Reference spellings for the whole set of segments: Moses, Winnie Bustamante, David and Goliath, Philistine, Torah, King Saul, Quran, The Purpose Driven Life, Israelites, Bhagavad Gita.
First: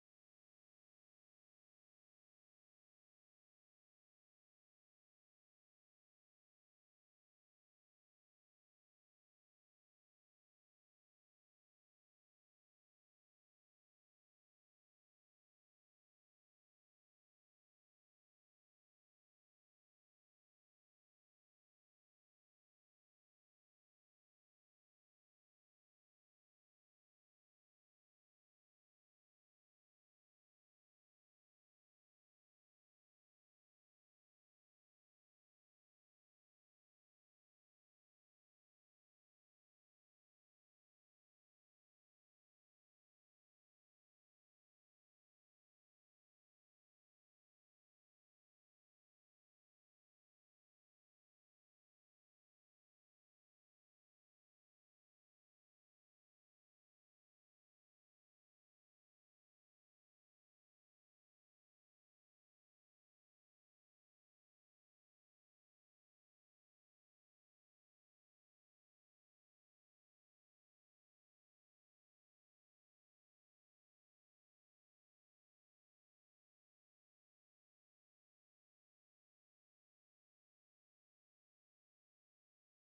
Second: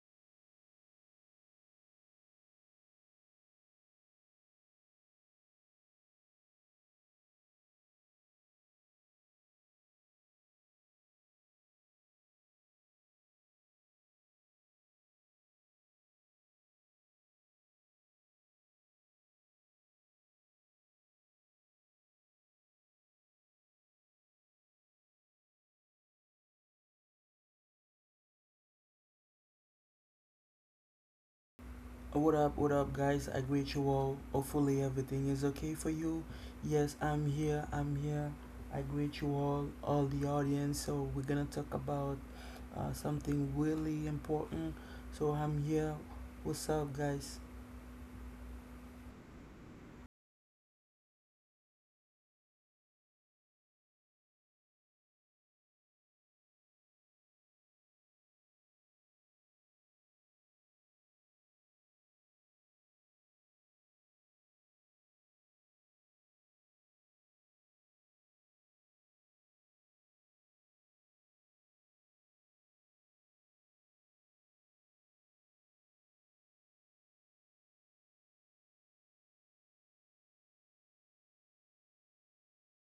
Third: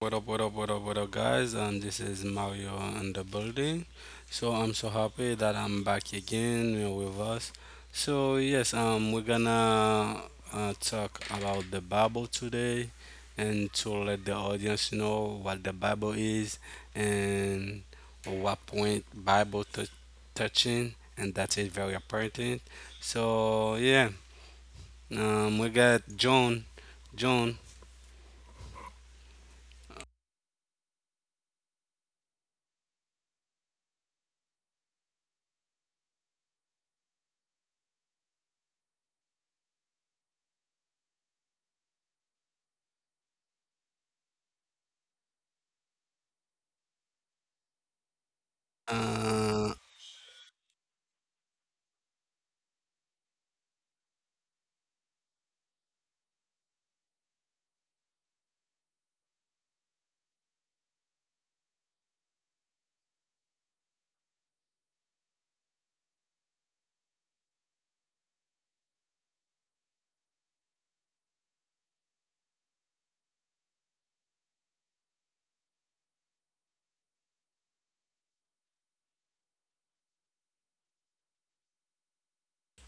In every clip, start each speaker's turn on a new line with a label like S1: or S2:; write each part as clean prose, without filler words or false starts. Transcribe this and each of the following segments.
S1: What up, what up, what up, what up, guys? And this is Mario in the building. So I'm so happy that I'm back again with us. So yes, we're gonna talk about the Bible today, and to let the audience know what the Bible is and what point Bible touching, and that is very important. So yeah, we got John, John.
S2: What up, guys? I greet you all. Hopefully, everything is okay for you. Yes, I'm here, I'm here. I greet you all the audience. So, we're gonna talk about something really important. So, I'm here. What's up, guys?
S1: Uh,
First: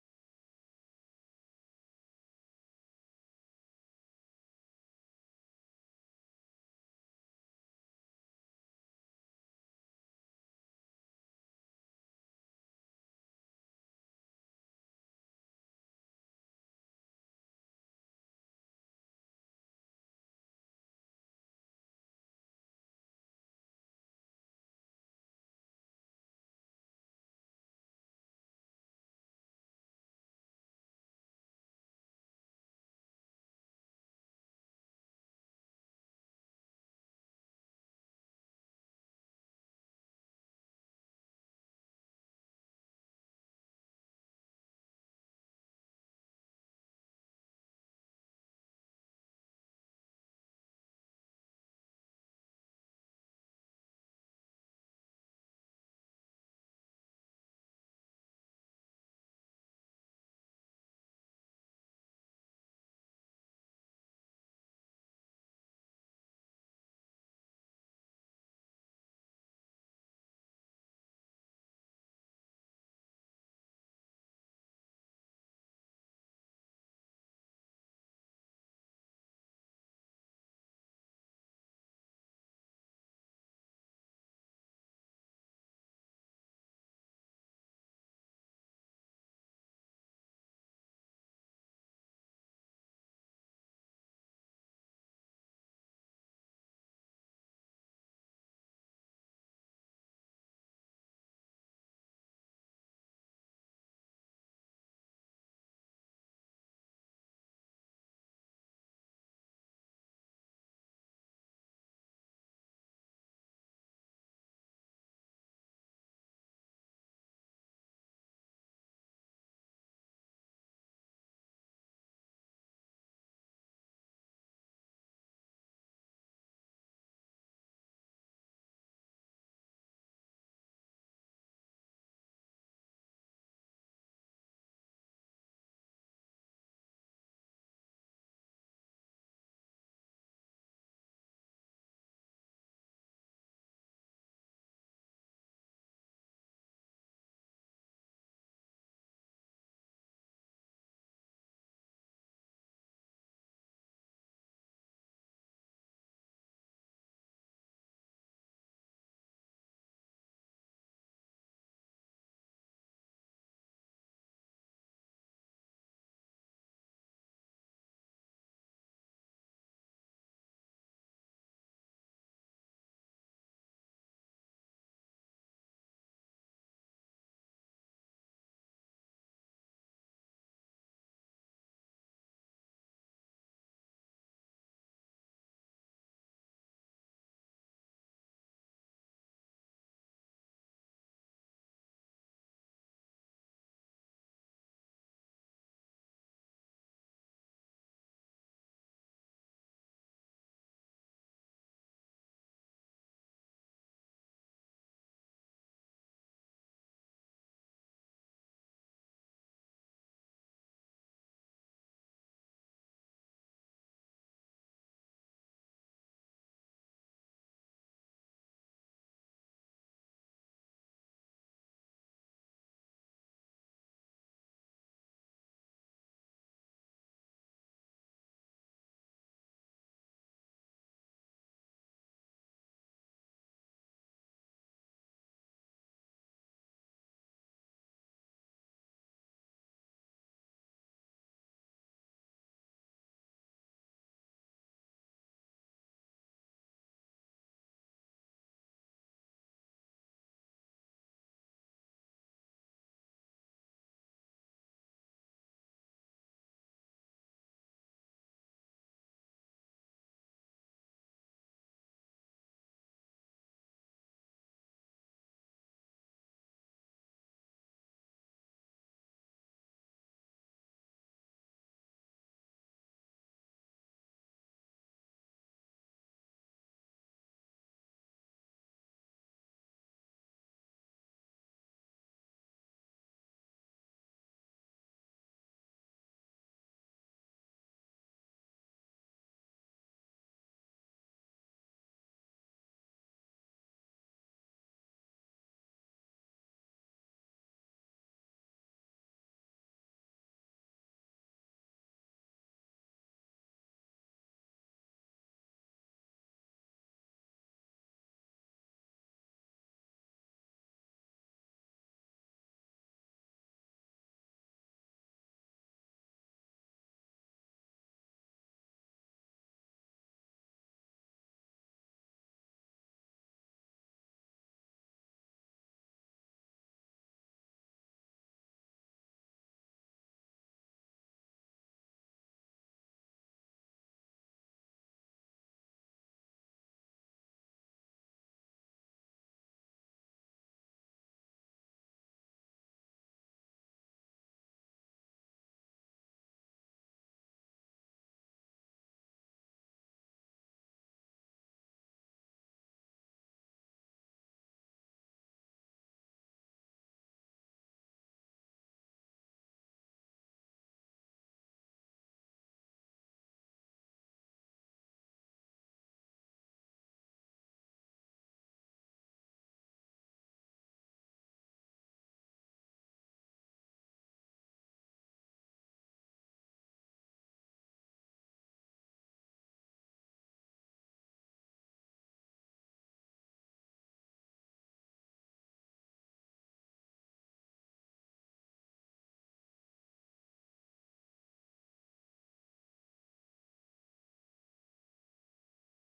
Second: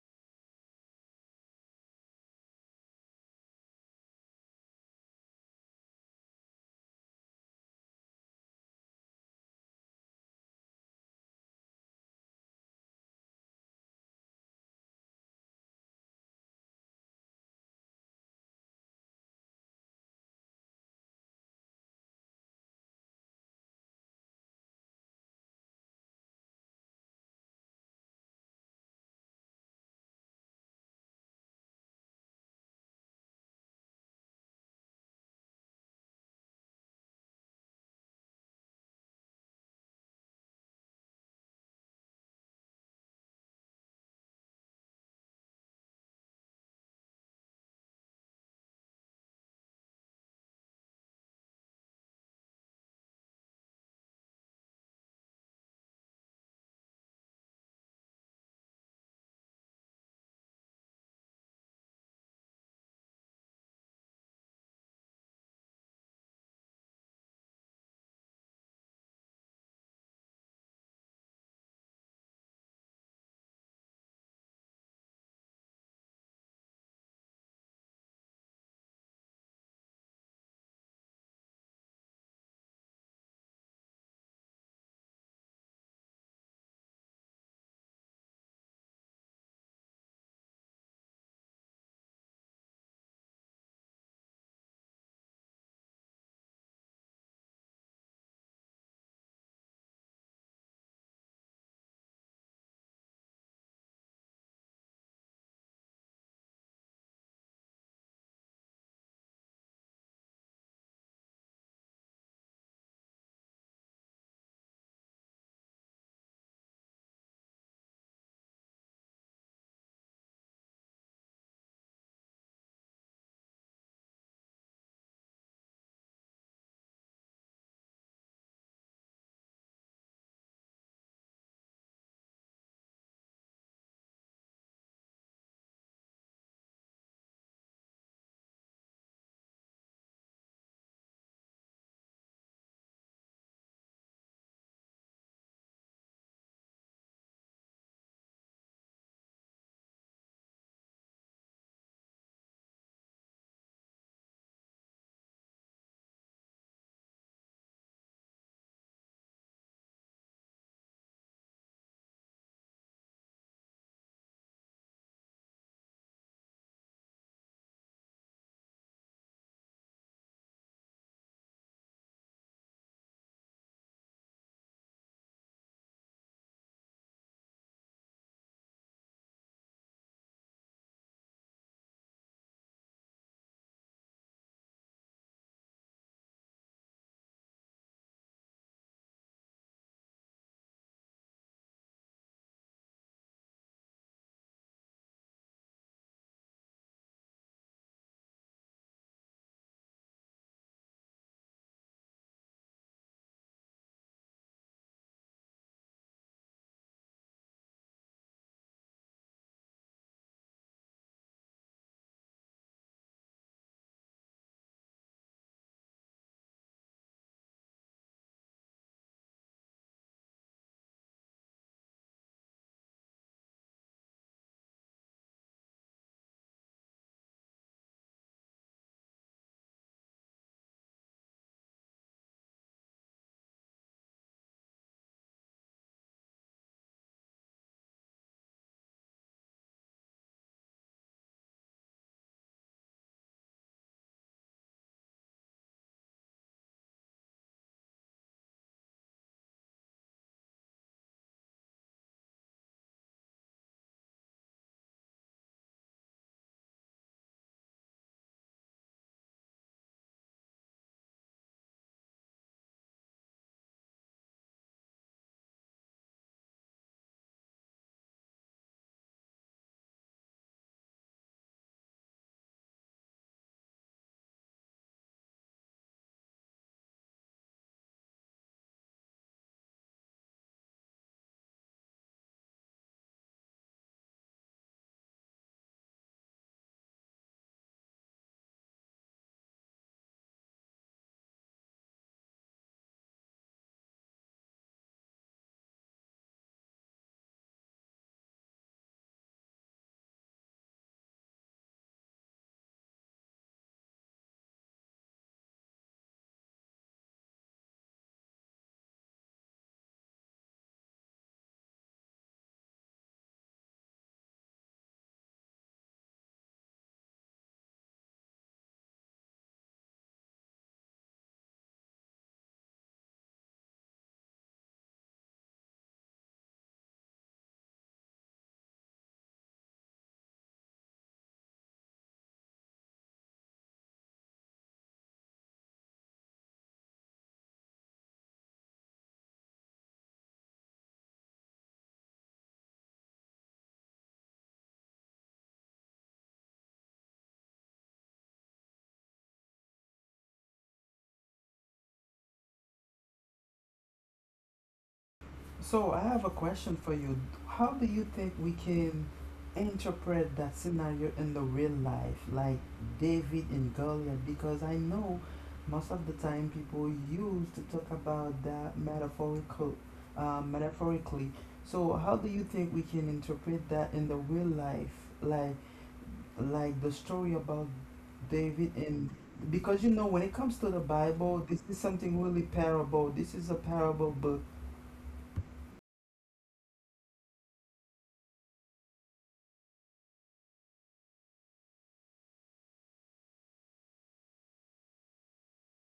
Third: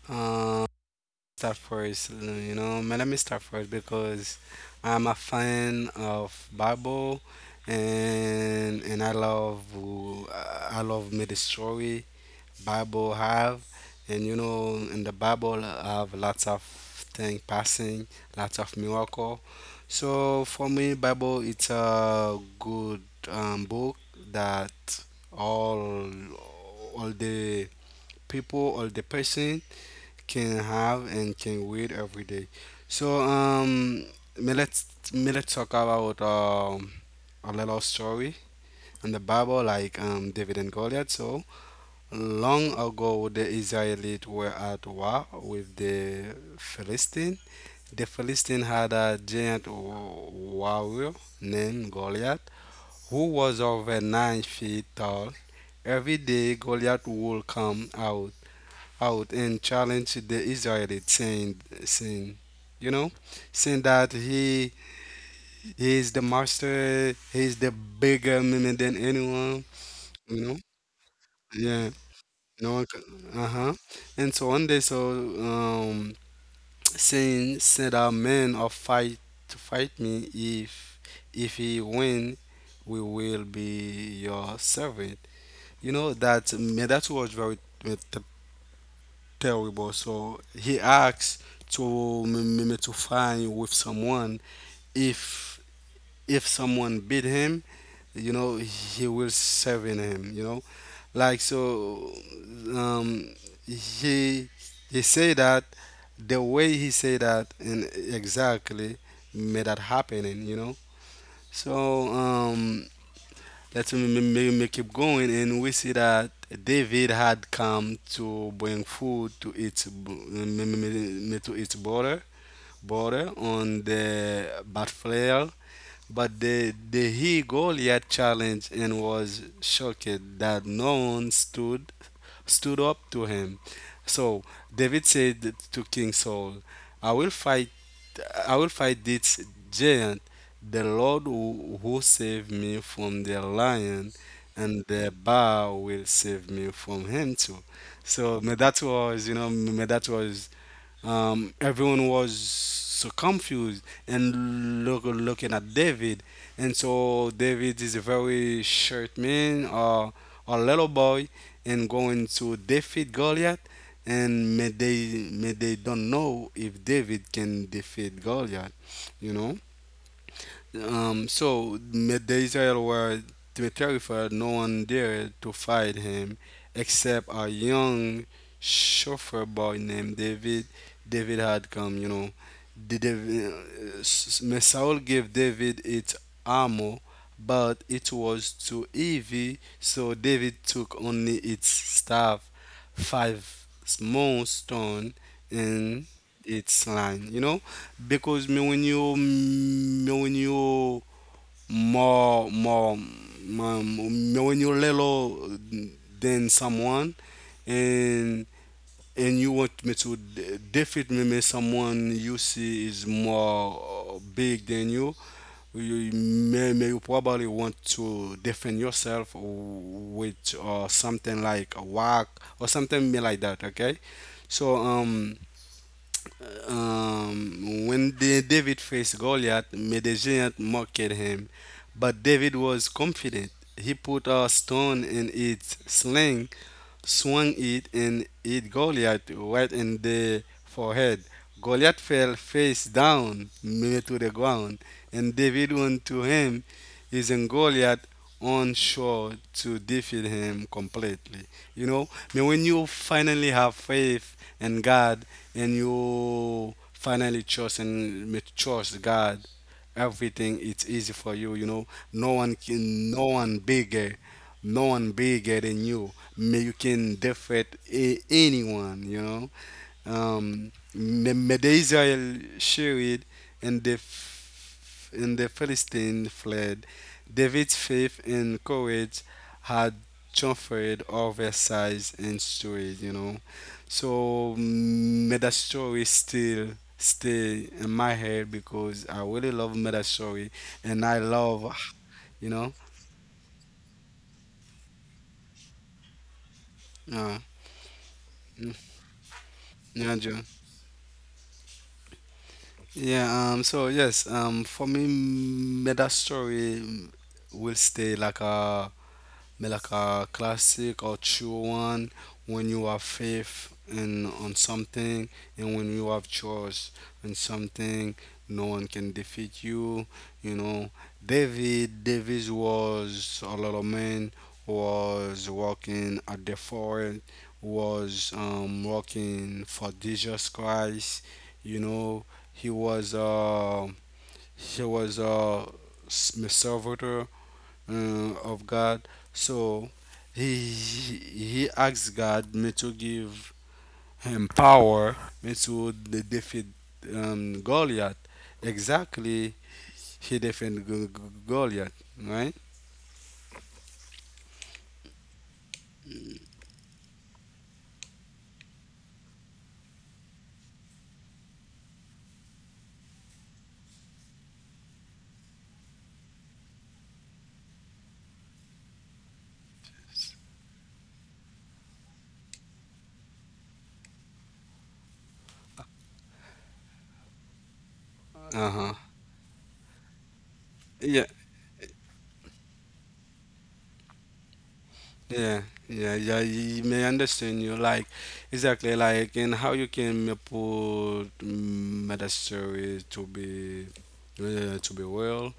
S1: uh, start first. You know, man, let me start first because I'm a fan of Bible, and I love I love me the story Bible have, and you know, in the Bible I have lots of thing passing, lots of miracle. So for me, Bible it's a good book that all all the people, all the person can have and can wear every day. So me let's me let's talk about a little story in the Bible, like David and Goliath. So long ago, the Israelites were at war with the Philistine. The Philistine had a giant warrior named Goliath, who was over 9 feet tall. Every day, Goliath would come out and challenged the Israelites, you know, saying that he is the master, he is the bigger man than anyone, you know, yeah, no, uh-huh. And so one day, so said our men of fight to fight me if he win, we will be your servant. You know that man, that was very terrible. So he asks to find with someone if if someone beat him, he will serve in him. Like so um he he say that the way he say that and exactly made that happening. So that we may keep going, and we see that David had come to bring food to to its border on the battlefield, but the he Goliath challenged and was shocked that no one stood up to him. So David said to King Saul, "I will fight I will fight this giant. The Lord who saved me from the lion, and the bar will save me from him too." So may that was, you know, may that was everyone was so confused and looking at David. And so David is a very short man or a little boy and going to defeat Goliath. And may they don't know if David can defeat Goliath, you know? So the Israel were terrified, no one dared to fight him except a young chauffeur boy named David. David had come, you know. The David, Saul gave David its armor, but it was too heavy, so David took only its staff, five small stones, and its line, because me when you more more me when you little than someone, and you want me to defeat me, me someone you see is more big than you. You may you probably want to defend yourself with something like a whack or something like that. Okay, so David faced Goliath, Medellin mocked him, but David was confident. He put a stone in its sling swung it and hit Goliath right in the forehead. Goliath fell face down near to the ground, and David went to him, using Goliath on shore to defeat him completely. You know, I mean, when you finally have faith in God and you finally trust God, everything it's easy for you you know No one can, no one bigger than you, may you can defeat anyone. May the Israel share it, and the and the Philistines fled. David's faith and courage had transferred over size and story. So meta story still stay in my head because I really love meta story and I love, you know, uh, mm, yeah, Joe. Yeah, so yes, for me, meta story will stay like a classic or true one. When you have faith in on something and when you have trust in something, no one can defeat you. You know, David Davis was a little man, was working at the forest, was working for Jesus Christ. You know, he was uh, he was a servitor of God. So he asks God me to give him power me to defeat Goliath. Exactly, he defeated Goliath, right?
S2: So I have a question for you. How do you think we can interpret that scenario in the real life, like David and Goliath? Because I know most of the time people use to talk about that metaphorically. So how do you think we can interpret that in the real life, like like the story about David
S1: Uh
S2: and
S1: huh.
S2: because you know when it comes to the Bible,
S1: Yeah,
S2: this is something really parable. This is a parable book.
S1: yeah, yeah, yeah. You may understand you like exactly like and how you can put meta stories to be well.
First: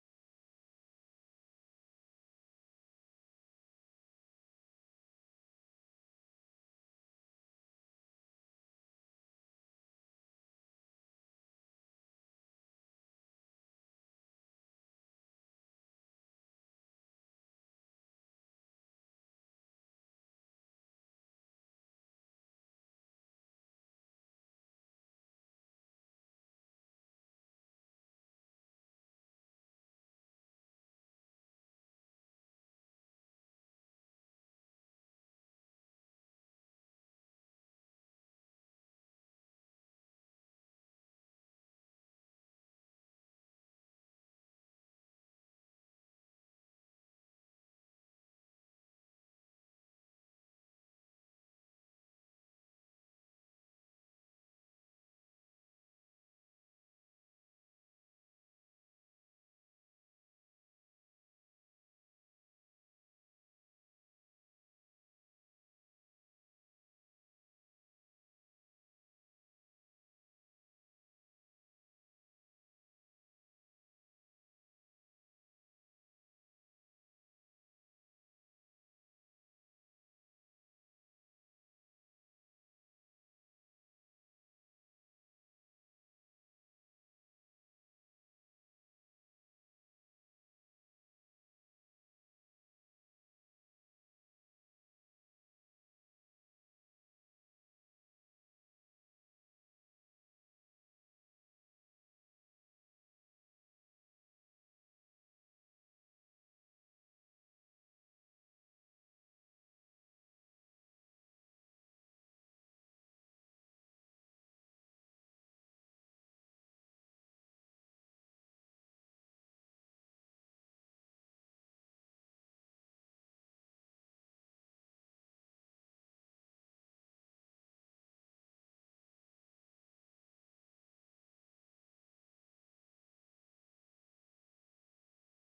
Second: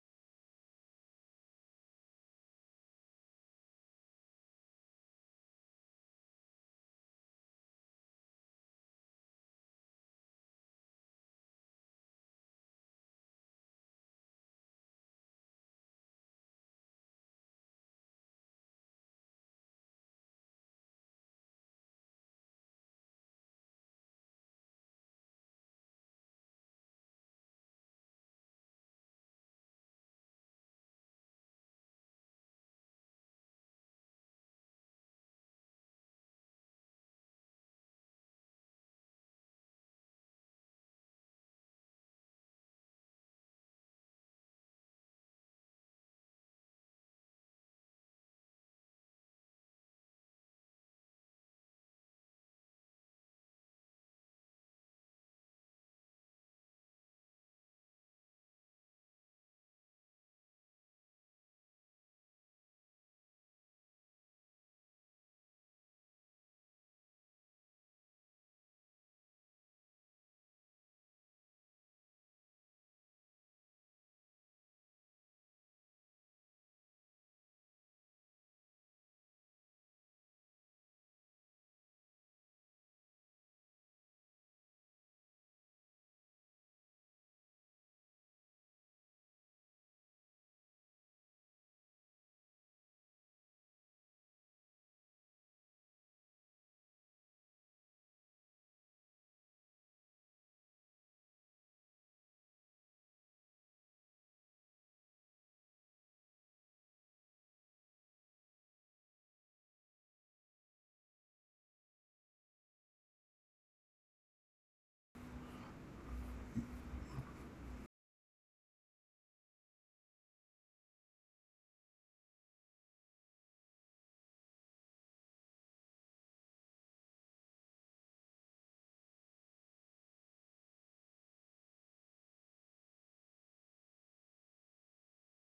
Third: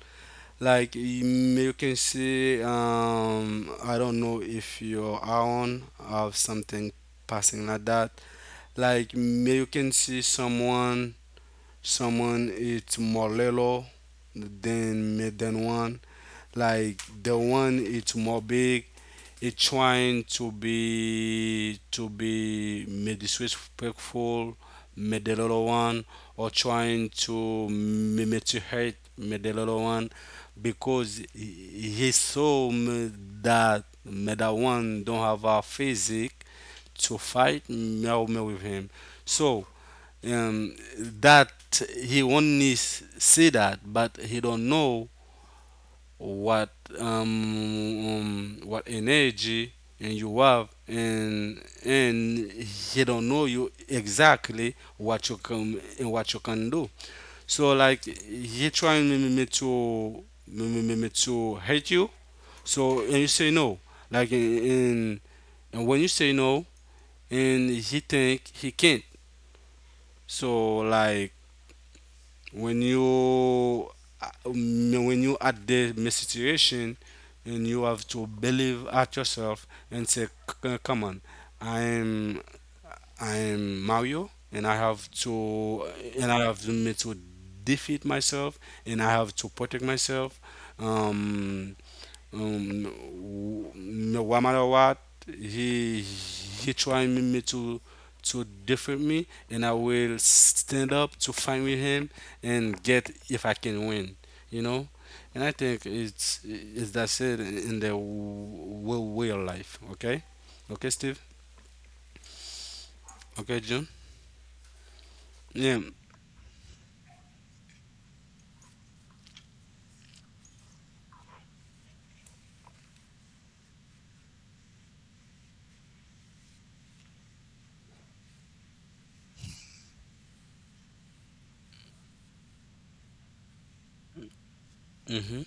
S1: Like you can see, I don't know if your own have something passing like that. Like you can see someone it's more little than one. Like the one it's more big, it's trying to be disrespectful, made the little one, or trying to to hurt made the little one, because he saw me that one don't have a physique to fight me me with him. So um, that he only see that, but he don't know what what energy and you have, and he don't know you exactly what you can and what you can do. So like he trying me to hate you, so and you say no, like in and when you say no, and he think he can't. So like when you at the my situation, and you have to believe at yourself and say, come on, i am I am mario, and I have to, and I have to me to defeat myself, and I have to protect myself, um no matter what he trying me me to defeat me, and I will stand up to fight with him and get if I can win you know and I think it's that's it in the real life. Okay, okay, Steve. Okay, John. Yeah. Mm-hmm.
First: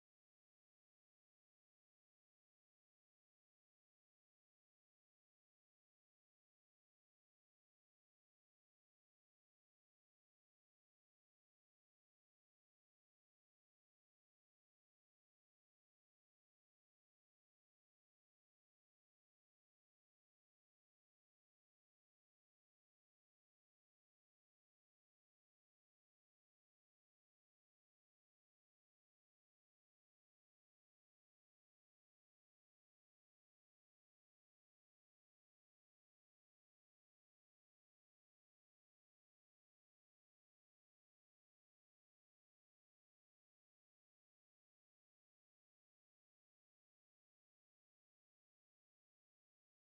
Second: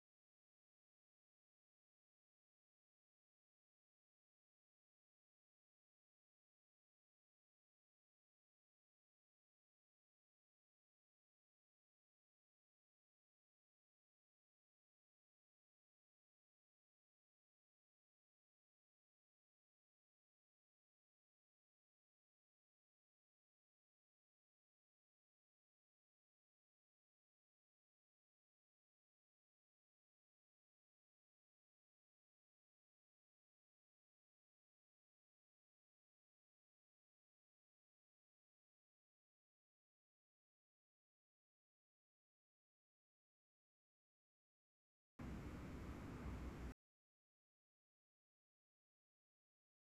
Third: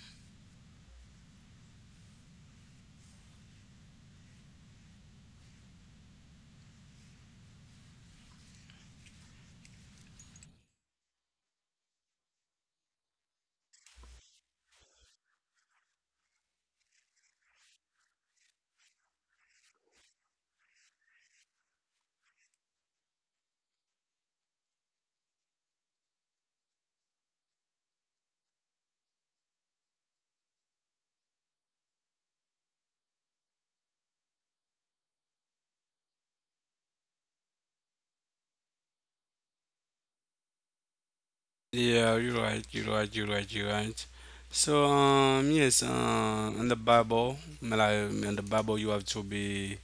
S1: Yeah, you're right, you're right, you're right, you're right. So, yes, in the Bible, you have to be,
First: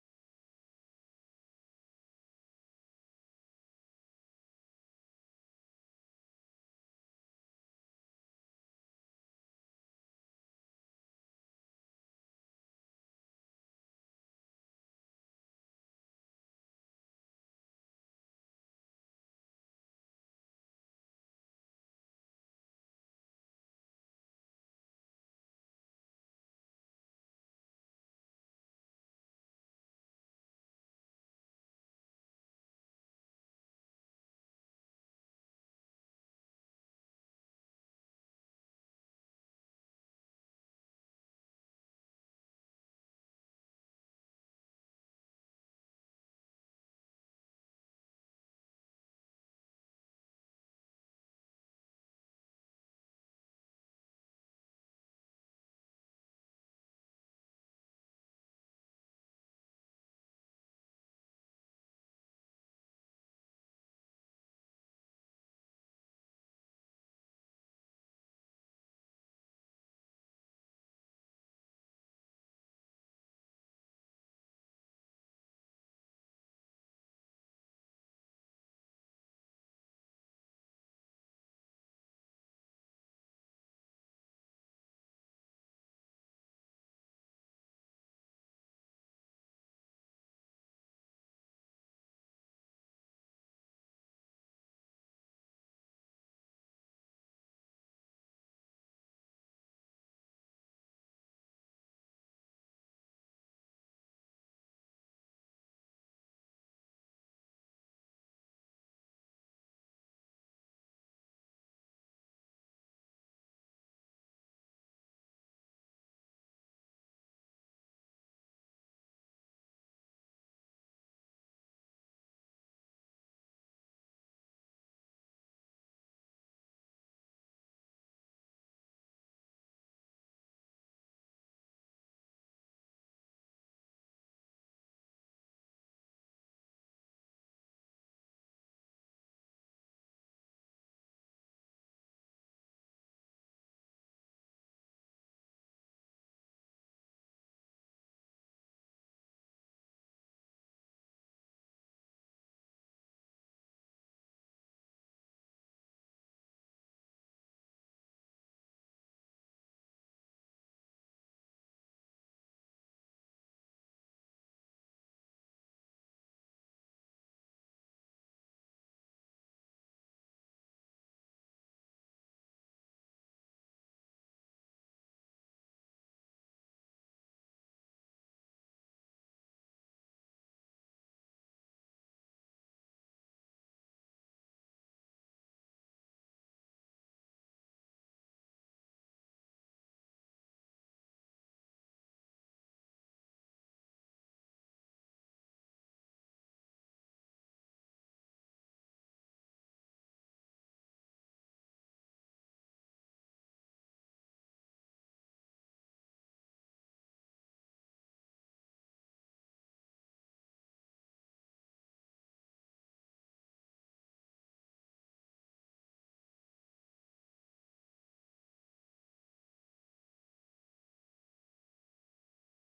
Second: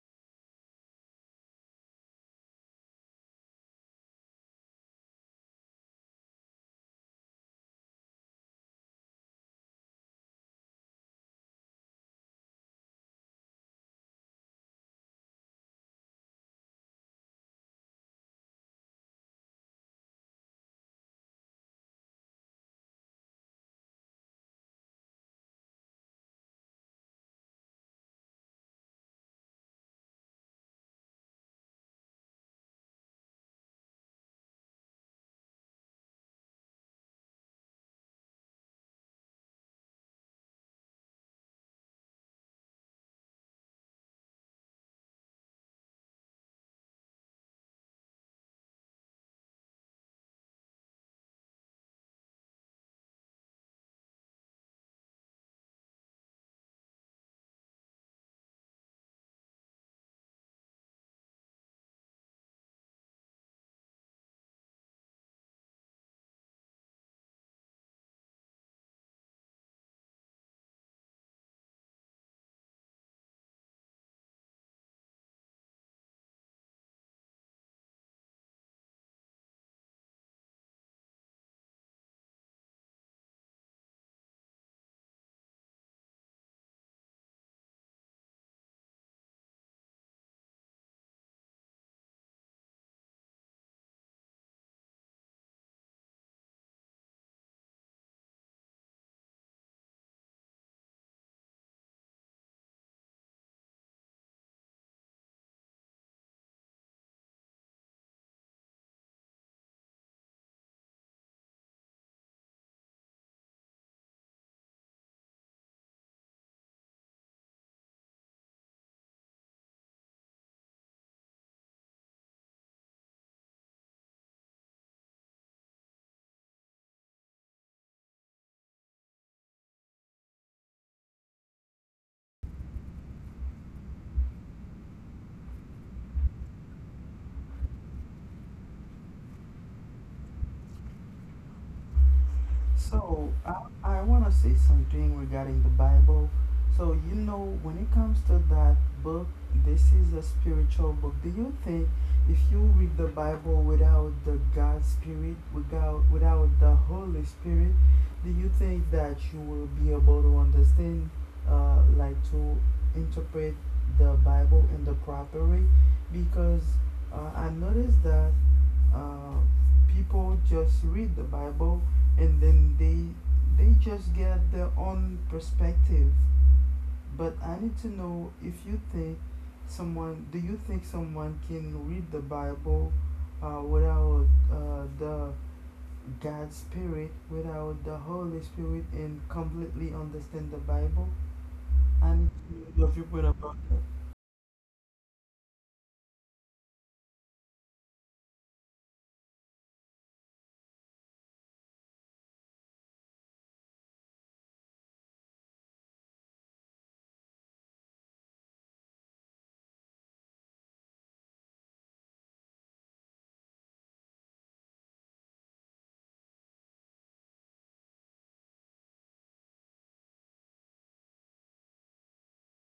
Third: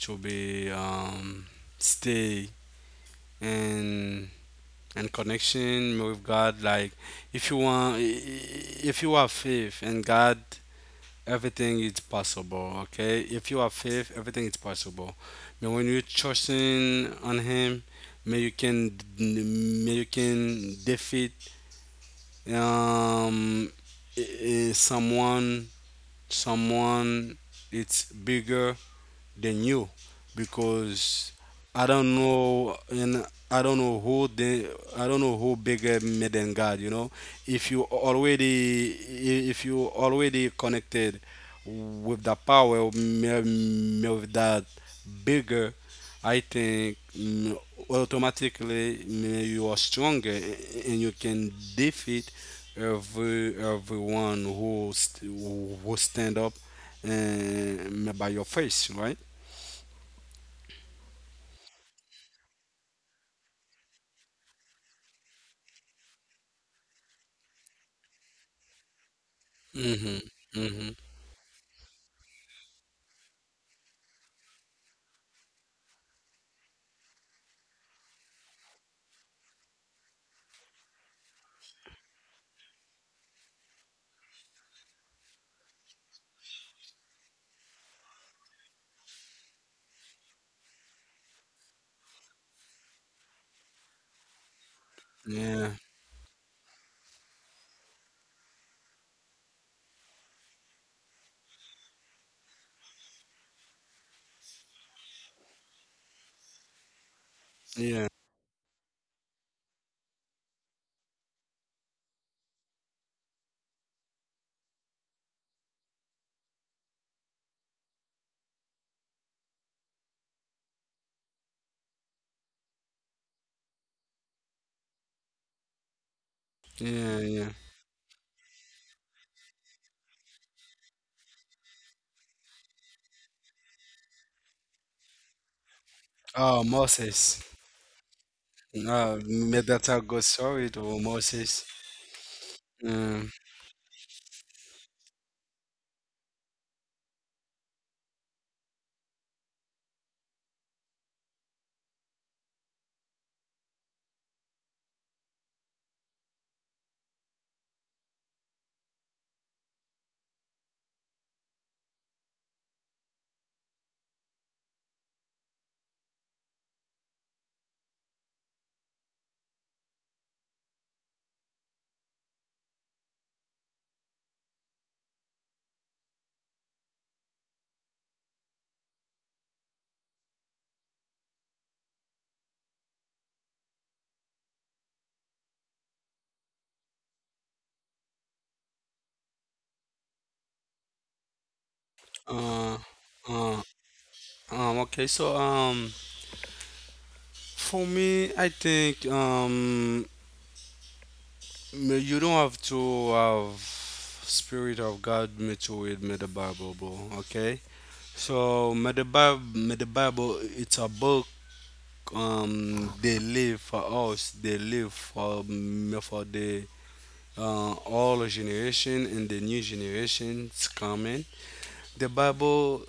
S1: to be um, stay in connection with God. Like if you have faith in God, everything is possible. Okay, if you have faith, everything is possible. But when you trusting on Him, may you can defeat um, i- i- someone someone it's bigger than you. Because I don't know, and I don't know who the I don't know who bigger me than God. If you already connected with the power me- me with that bigger, I think automatically you are stronger and you can defeat everyone who stand up and by your face, right? Mm-hmm. Mm-hmm. Yeah. Yeah. Yeah. Yeah. Oh, Moses. No, may that I go sorry to Moses. Um,
S2: So I want to say something regarding the Bible. So you know, when it comes to that book, this is a spiritual book. Do you think if you read the Bible without the God Spirit, without the Holy Spirit, do you think that you will be able to understand, like to interpret the Bible in the proper way? Because I noticed that uh, people just read the Bible and then they just get their own perspective, but I need to know if you think someone do you think someone can read the Bible without the God's Spirit, without the Holy Spirit, and completely understand the Bible. I need to know your
S1: uh,
S2: viewpoint about
S1: uh, okay, so for me, I think you don't have to have Spirit of God me to read me the Bible, bro. Okay, so me the Bible, it's a book. They live for us. They live for me for the all generation and the new generations coming. The Bible,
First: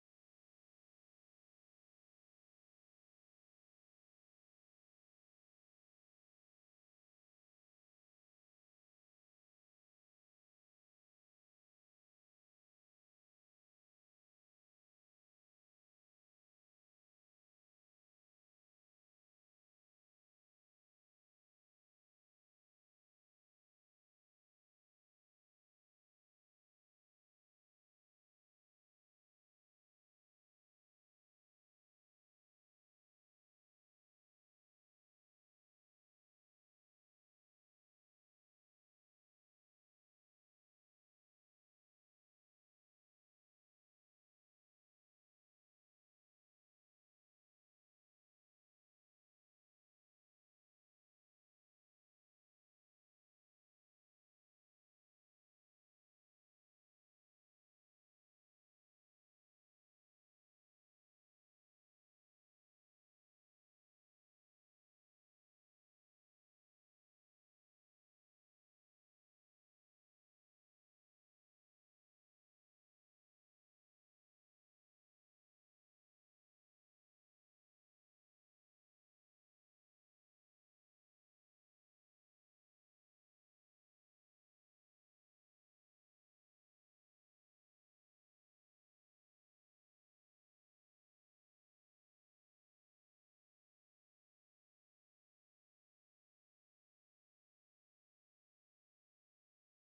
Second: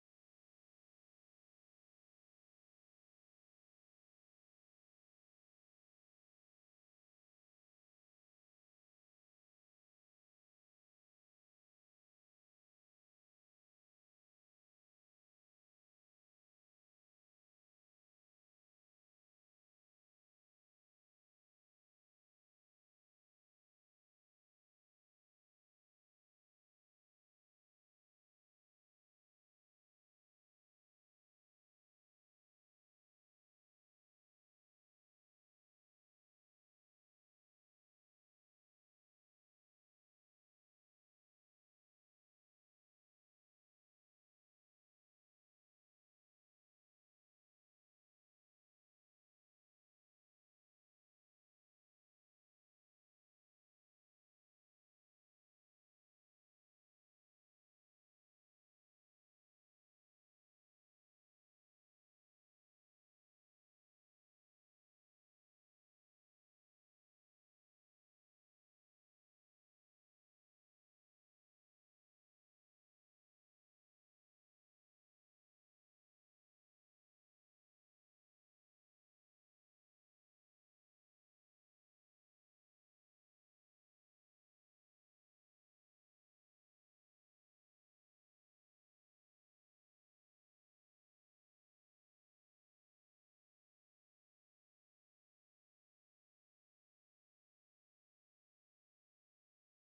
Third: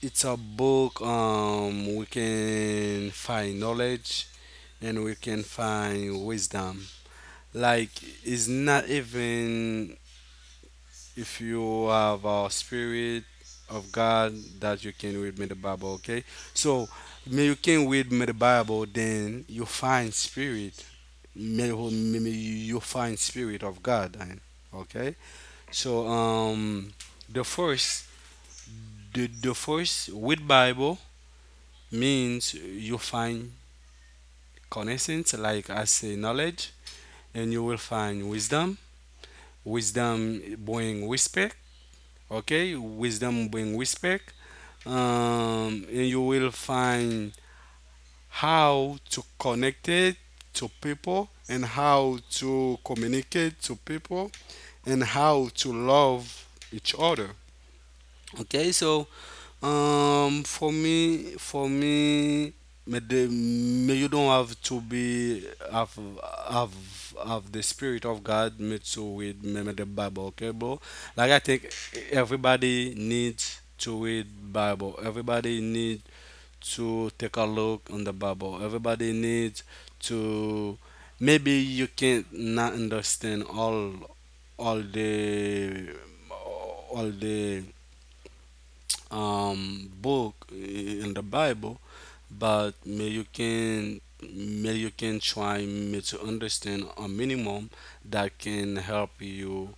S1: it's a book we can find knowledge and we can find wisdom. Like it's not even if you have a spirit of God that you can read me the Bible. Okay, so may you can read me the Bible, then you find spirit. May you find spirit of God. Okay. So the first the first with Bible means you find connaissance, like I say, knowledge, and you will find wisdom. Wisdom bring respect. Okay, wisdom bring respect. And you will find how to connect it to people and how to communicate to people and how to love each other. Okay, so for me, may may you don't have to be, have have have the spirit of God made to read may the Bible, okay, bro? Like I think everybody needs to read Bible. Everybody needs to take a look on the Bible. Everybody needs to, maybe you can't not understand all the all the book in the Bible, but may you can try me to understand a minimum that can help you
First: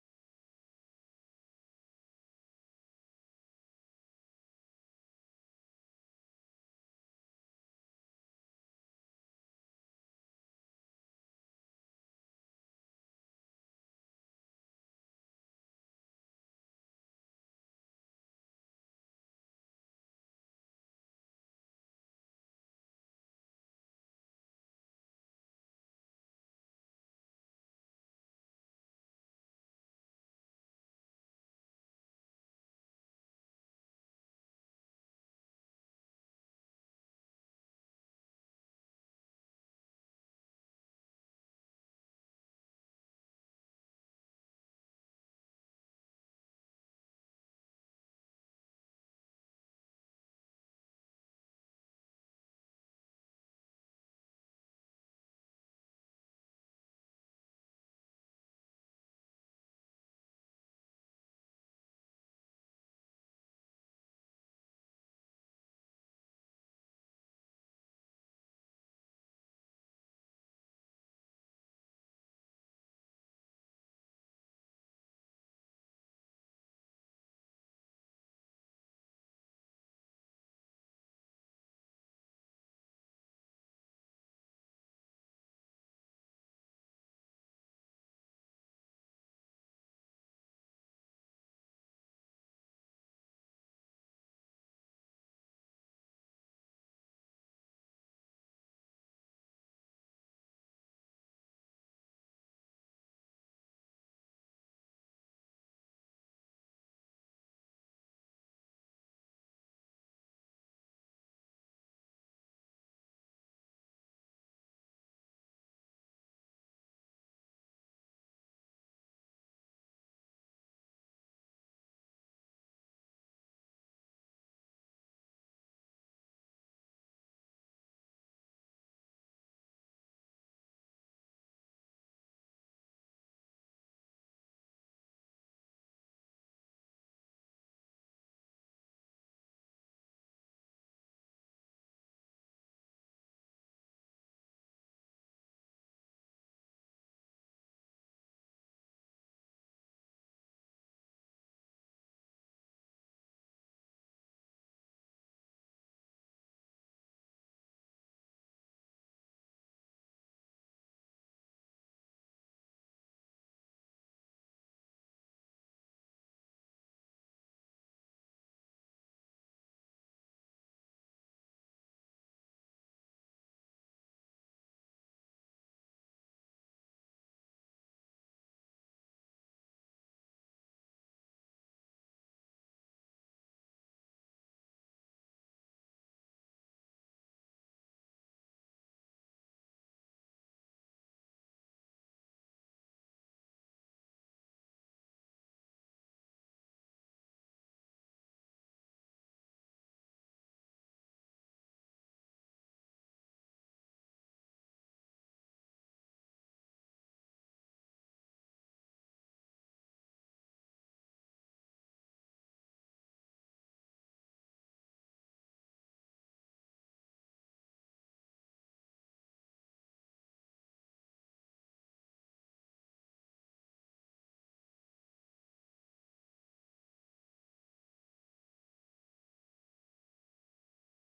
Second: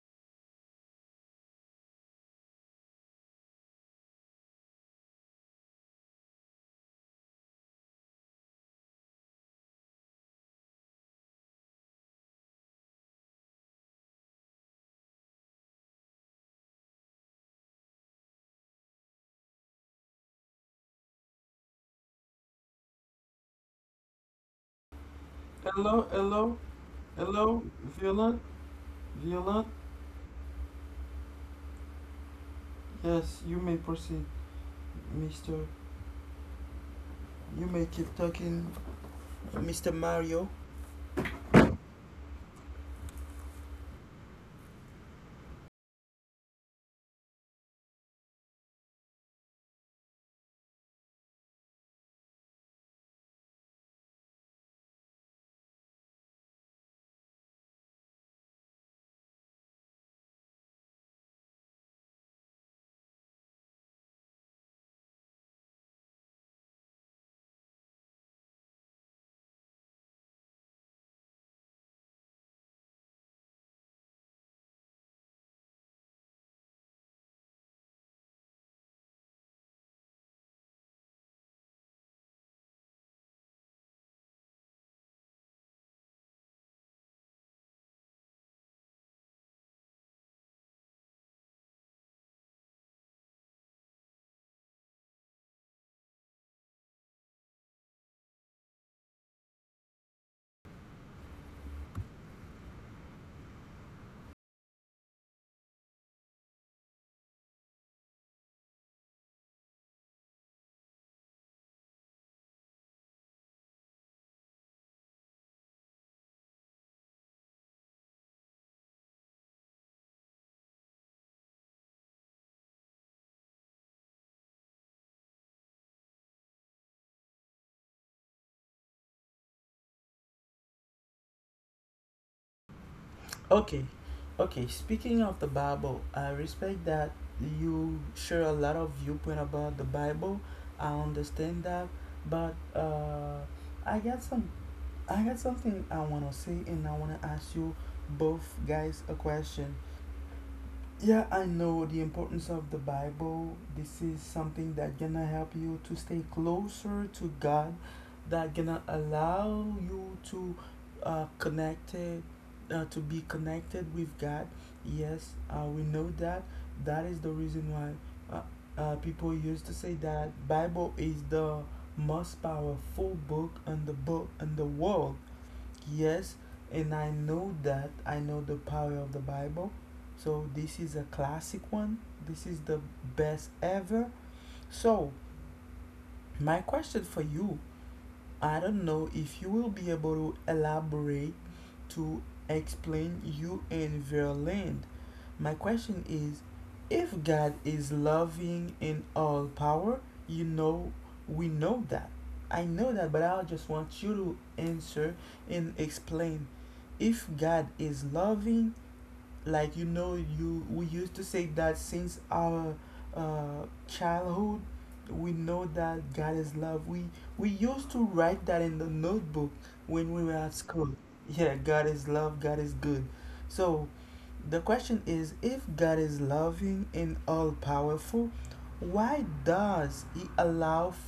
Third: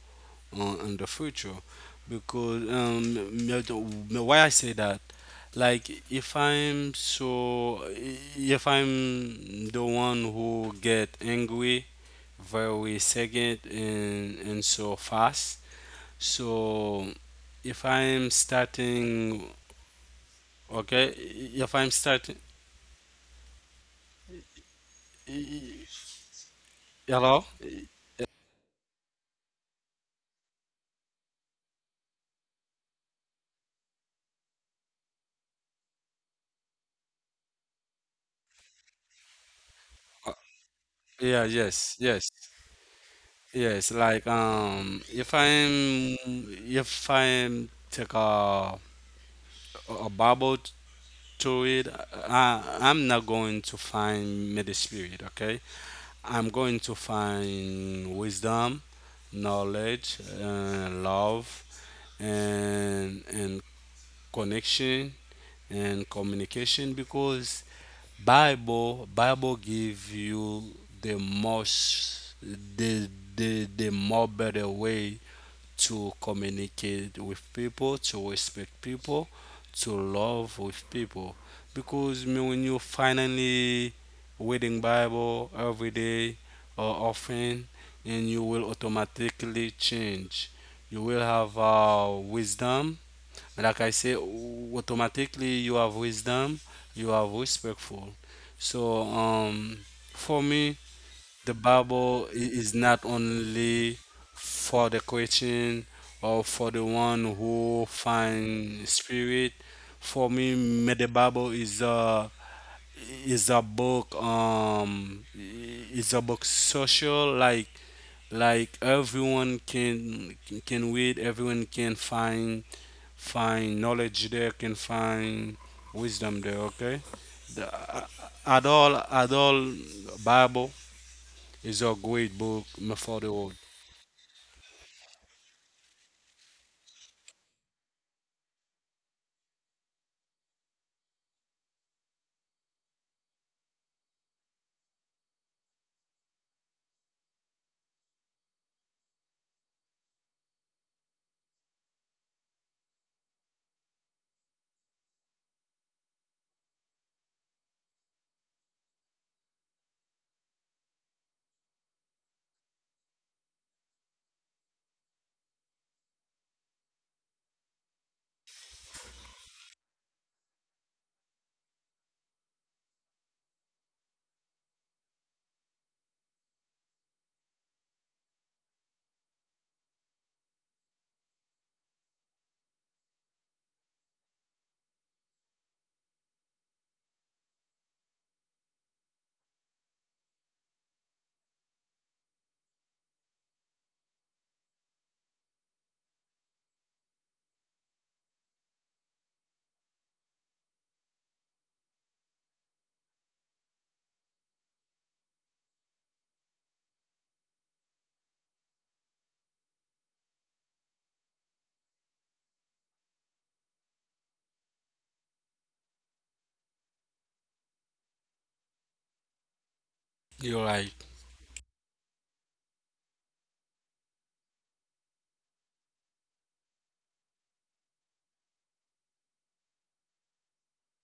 S1: on in the future, because me- why I say that, like if I'm, so if I'm the one who get angry very second, and so fast. So if I'm starting, okay, if I'm starting,
S2: that. Hello, hello, hello?
S1: hello?
S2: Violent, violent, yes, you may proceed. Mr., you may keep talking. Mr.
S1: Uh,
S2: Mario.
S1: Yeah, yes, yes, yes. Like, if I'm take a Bible to it, I'm not going to find middle spirit. Okay, I'm going to find wisdom, knowledge, and love, and connection and communication because Bible give you the most the more better way to communicate with people, to respect people, to love with people. Because me when you finally reading Bible every day or often and you will automatically change. You will have wisdom like I say, automatically you have wisdom, you are respectful. So for me, the Bible is not only for the Christian or for the one who find spirit. For me, the Bible is about it's about social, like everyone can read, everyone can find knowledge there, can find wisdom there. Okay, at all, Bible is a great book for the
S2: Okay,
S1: world.
S2: okay. Speaking of the Bible, I respect that you share a lot of viewpoint about the Bible. I understand that, but I got some, I got something I wanna say, and I wanna ask you both guys a question. Yeah, I know the importance of the Bible. This is something that gonna help you to stay closer to God, that gonna allow you to connected, to be connected with God. Yes, we know that. That is the reason why uh, people used to say that Bible is the most powerful book in the world. Yes, and I know that I know the power of the Bible. So this is a classic one. This is the best ever. So, my question for you, I don't know if you will be able to elaborate to explain you and Verland. My question is, if God is loving in all power, you know, we know that. I know that, but I just want you to answer and explain. If God is loving, like, you know, you we used to say that since our childhood. We know that God is love. We used to write that in the notebook when we were at
S1: You're
S2: school.
S1: right.
S2: Yeah, God is love, God is good. So the question is, if God is loving and all powerful, why does he allow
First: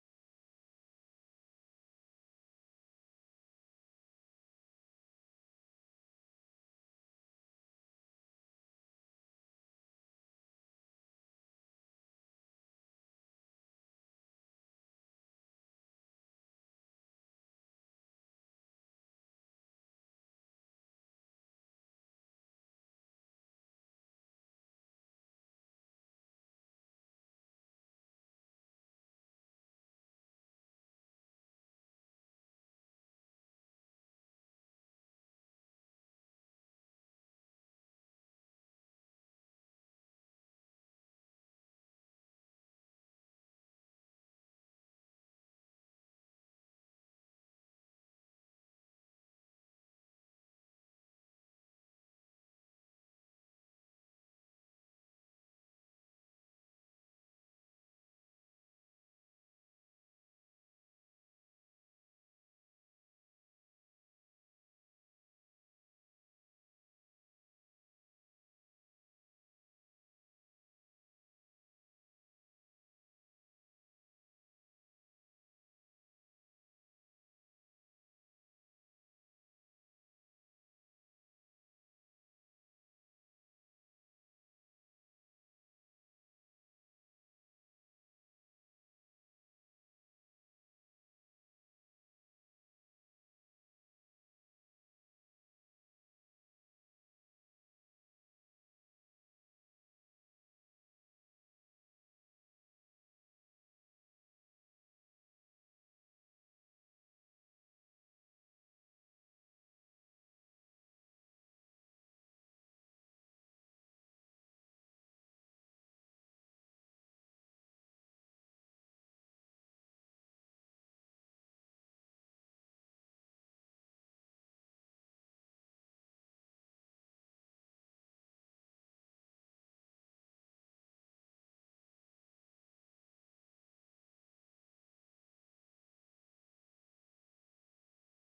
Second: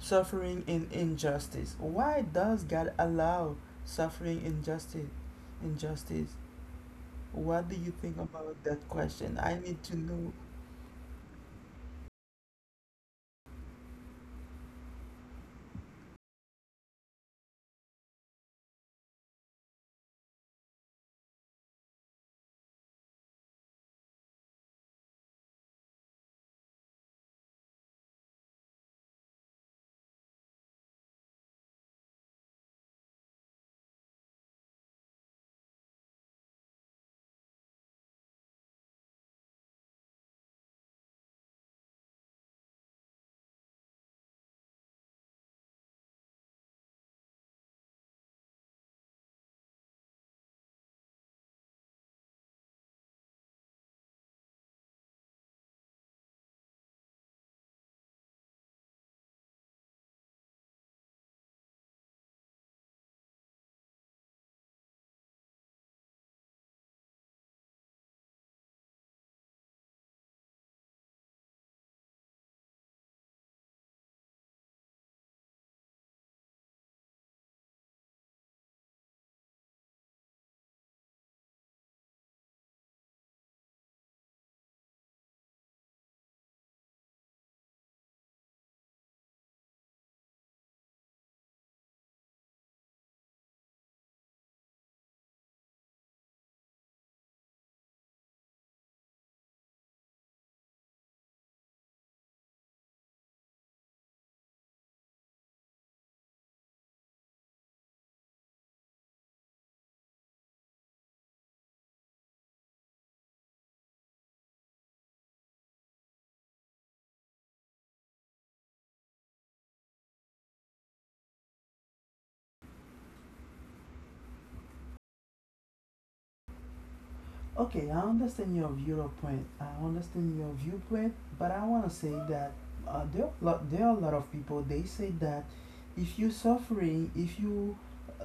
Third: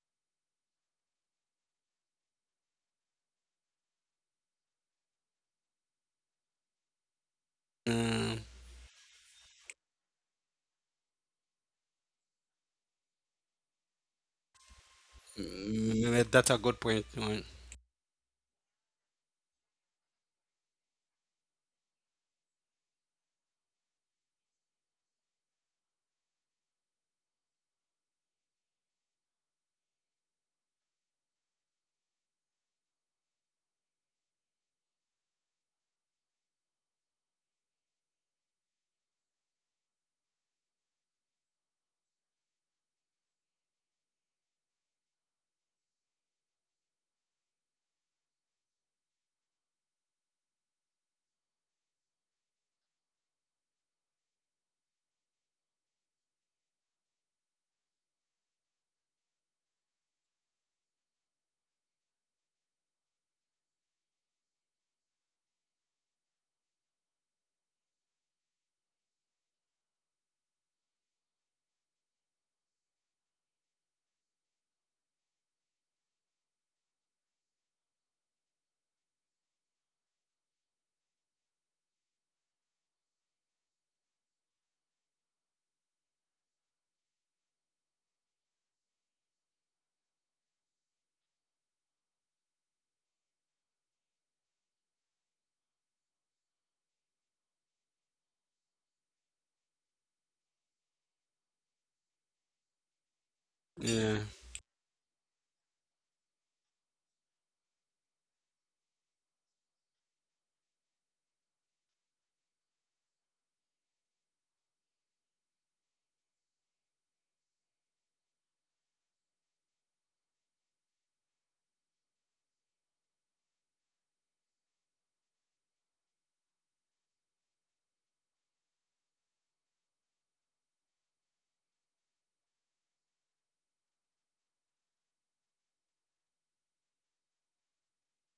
S2: suffering and injustice? Why does God allow suffering, injustice, injustice? What do you think
S1: Mm,
S2: about that question? I need to know.
S1: that's a good point, right? Yeah,
S2: Okay, I understand your viewpoint. I understand your viewpoint, but I want to say that there, are lot, there are a lot of people. They say that if you suffering, if you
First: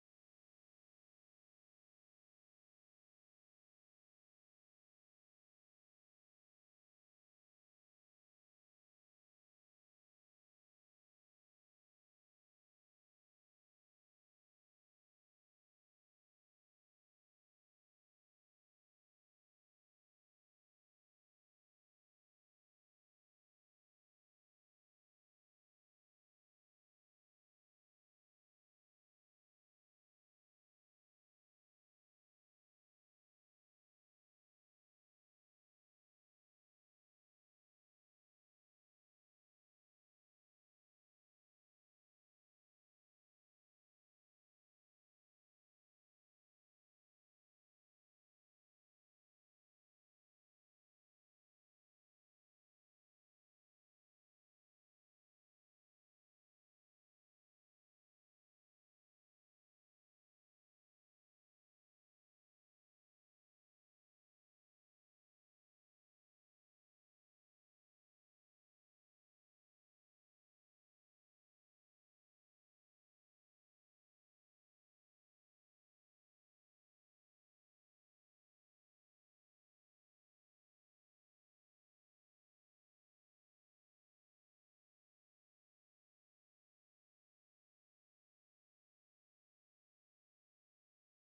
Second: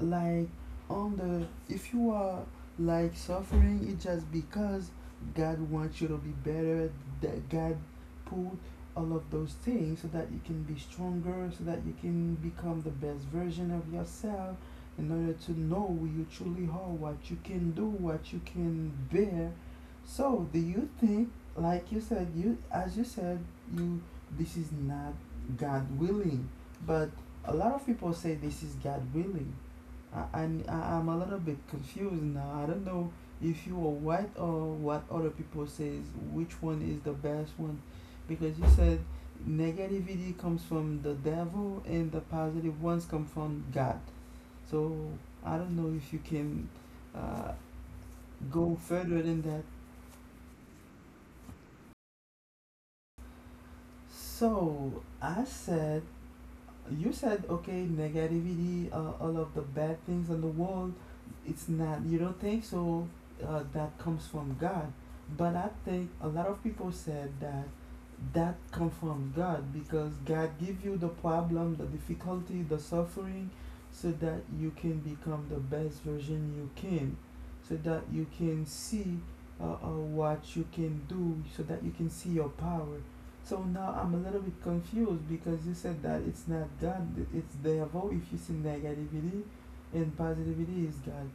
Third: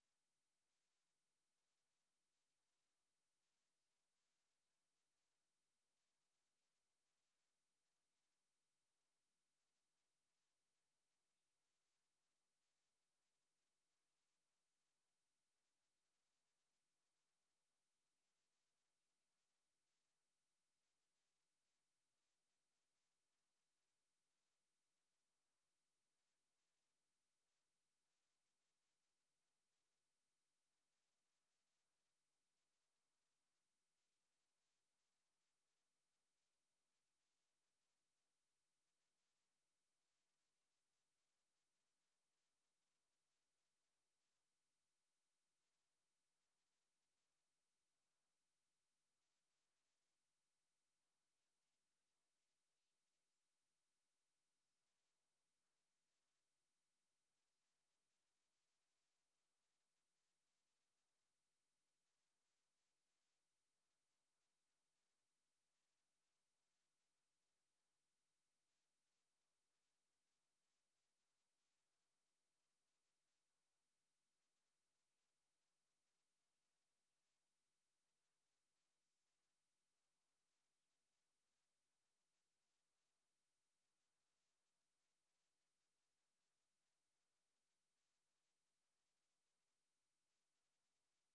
S2: like on the, if you are like suffering, it's just because God wants you to be better. That God put all of those things so that you can be stronger, so that you can become the best version of yourself, in order to know who you truly are, what you can do, what you can bear. So, do you think, like you said, you as you said, you this is not God willing, but a lot of people say this is God willing. I, I'm a little bit confused now. I don't know if you are right or what other people says. Which one is the best one? Because you said negativity comes from the devil and the positive ones come from God. So I don't know if you can uh, go further than that. So I said, you said, okay, negativity, all of the bad things in the world, it's not, you don't think so, that comes from God. But I think a lot of people said that that come from God because God give you the problem, the difficulty, the suffering, so that you can become the best version you can, so that you can see what you can do, so that you can see your power. So now I'm a little bit confused because you said that it's not God, it's devil if you see negativity, and positivity is God.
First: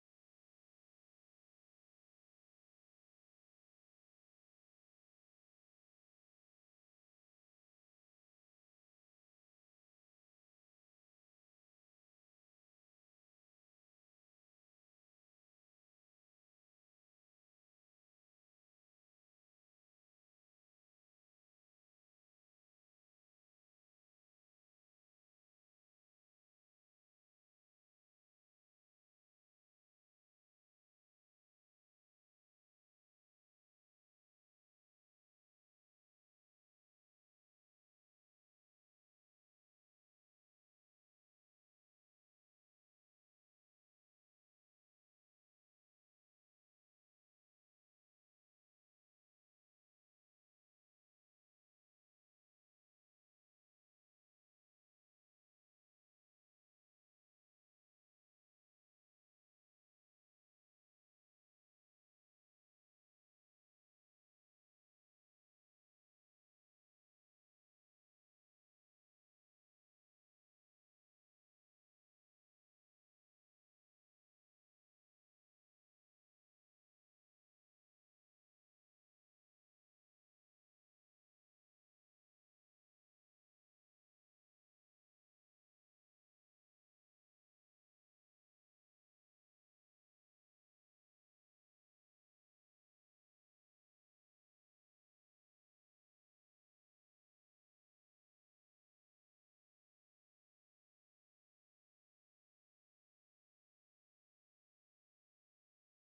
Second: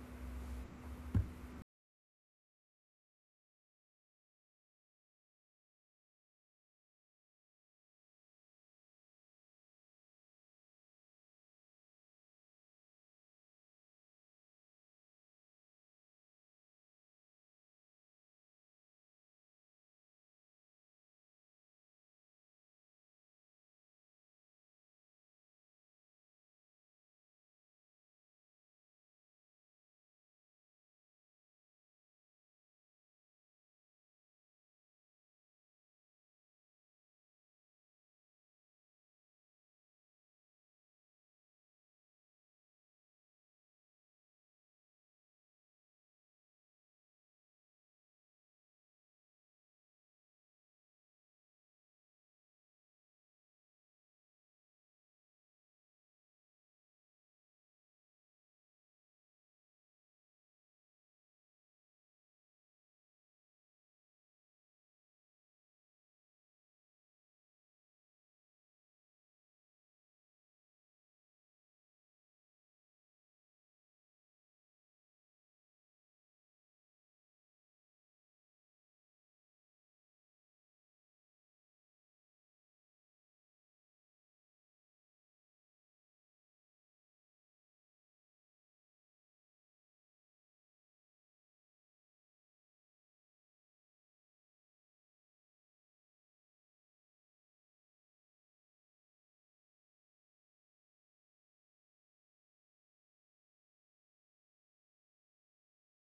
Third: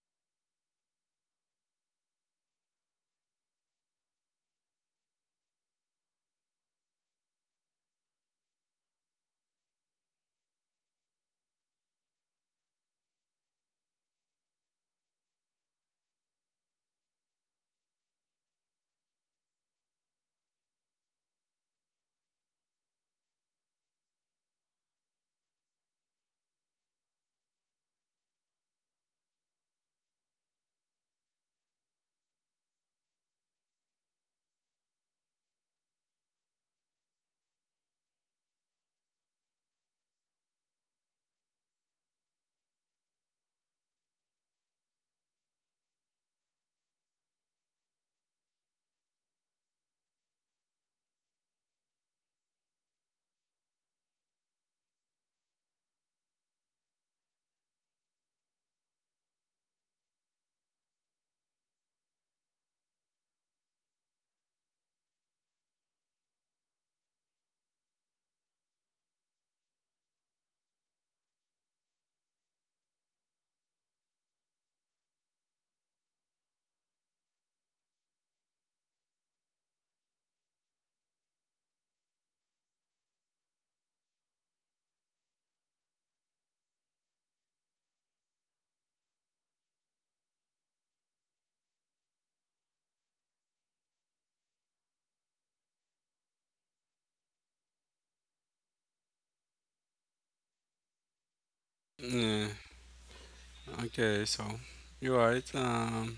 S1: yeah. Okay, so you're right.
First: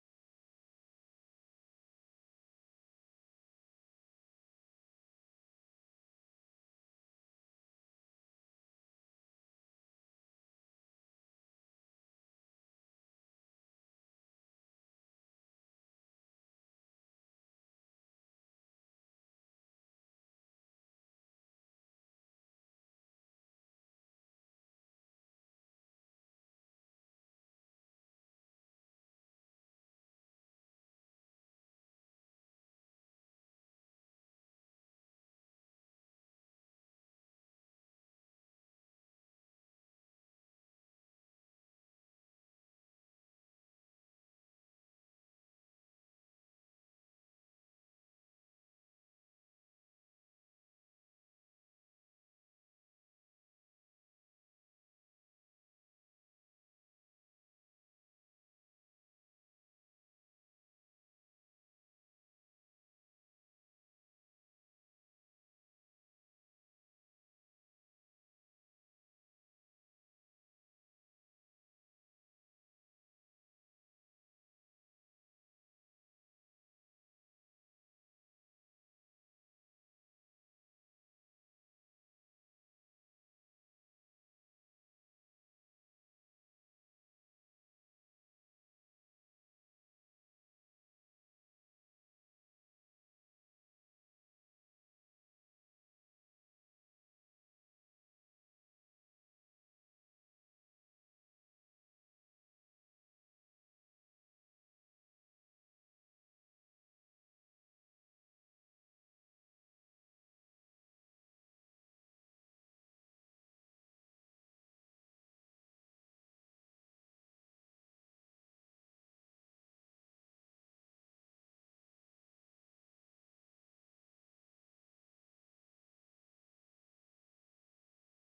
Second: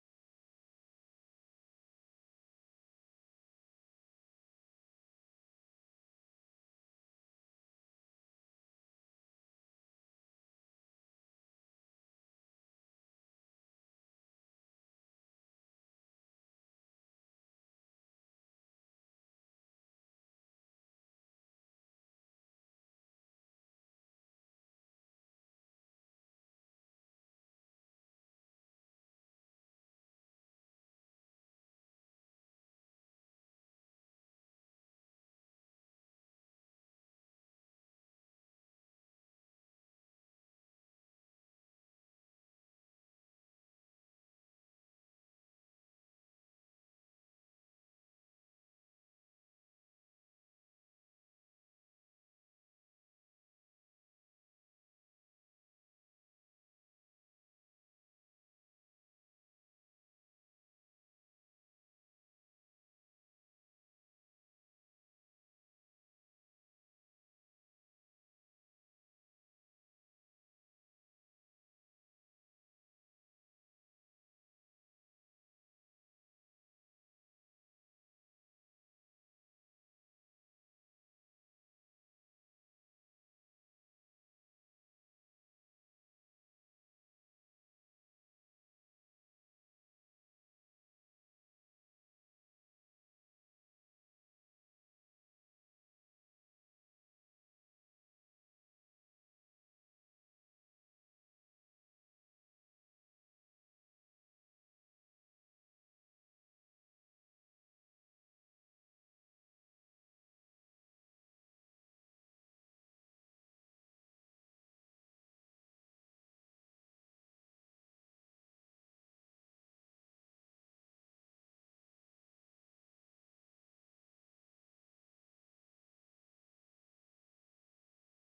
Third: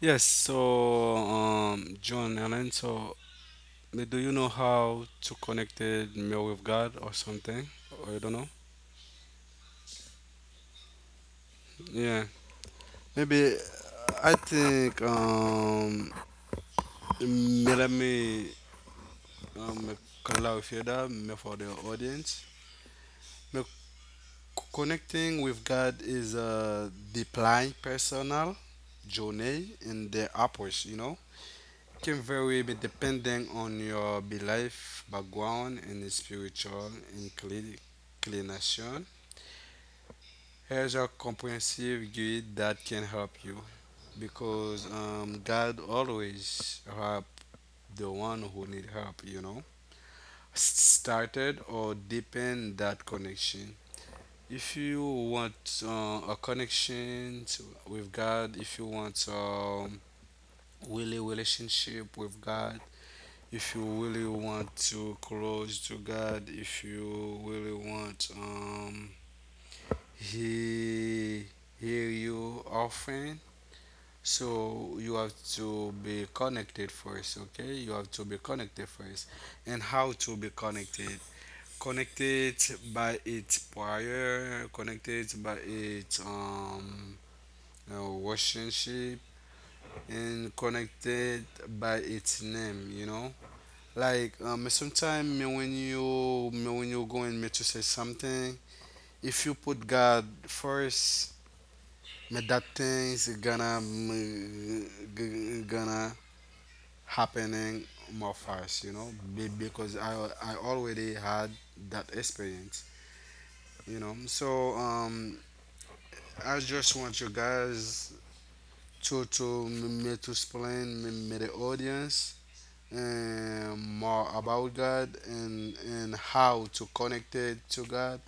S1: Yes, so, John Allen, so, do you know how to connect it mail with God or something? Or you don't know? Yeah, maybe. I think, me, let me, um, clarify that, me, for the audience. Me connecting with God is a deeply personal journey in the approach, you know. Can vary but depending on your belief, background and spiritual inclin- inclination. Here's a comprehensive guide that can help you because God always help the one who need help, you know. Started or deepen that connection. If you want a connection with God, if you want really relationship with God, if you really want to close to God, if you really want he hear you often, so you have to be connected first, okay? You have to be connected first. And how to be connected? Connected by its prayer, connected by its relationship, and connected by its name, you know? Like, sometimes when you going me to say something, if you put God first, me that things gonna g- gonna happening more fast, you know. Because I already had that experience, you know. So I just want you guys to me me to explain me, me the audience, and more about God, and how to connect it to God,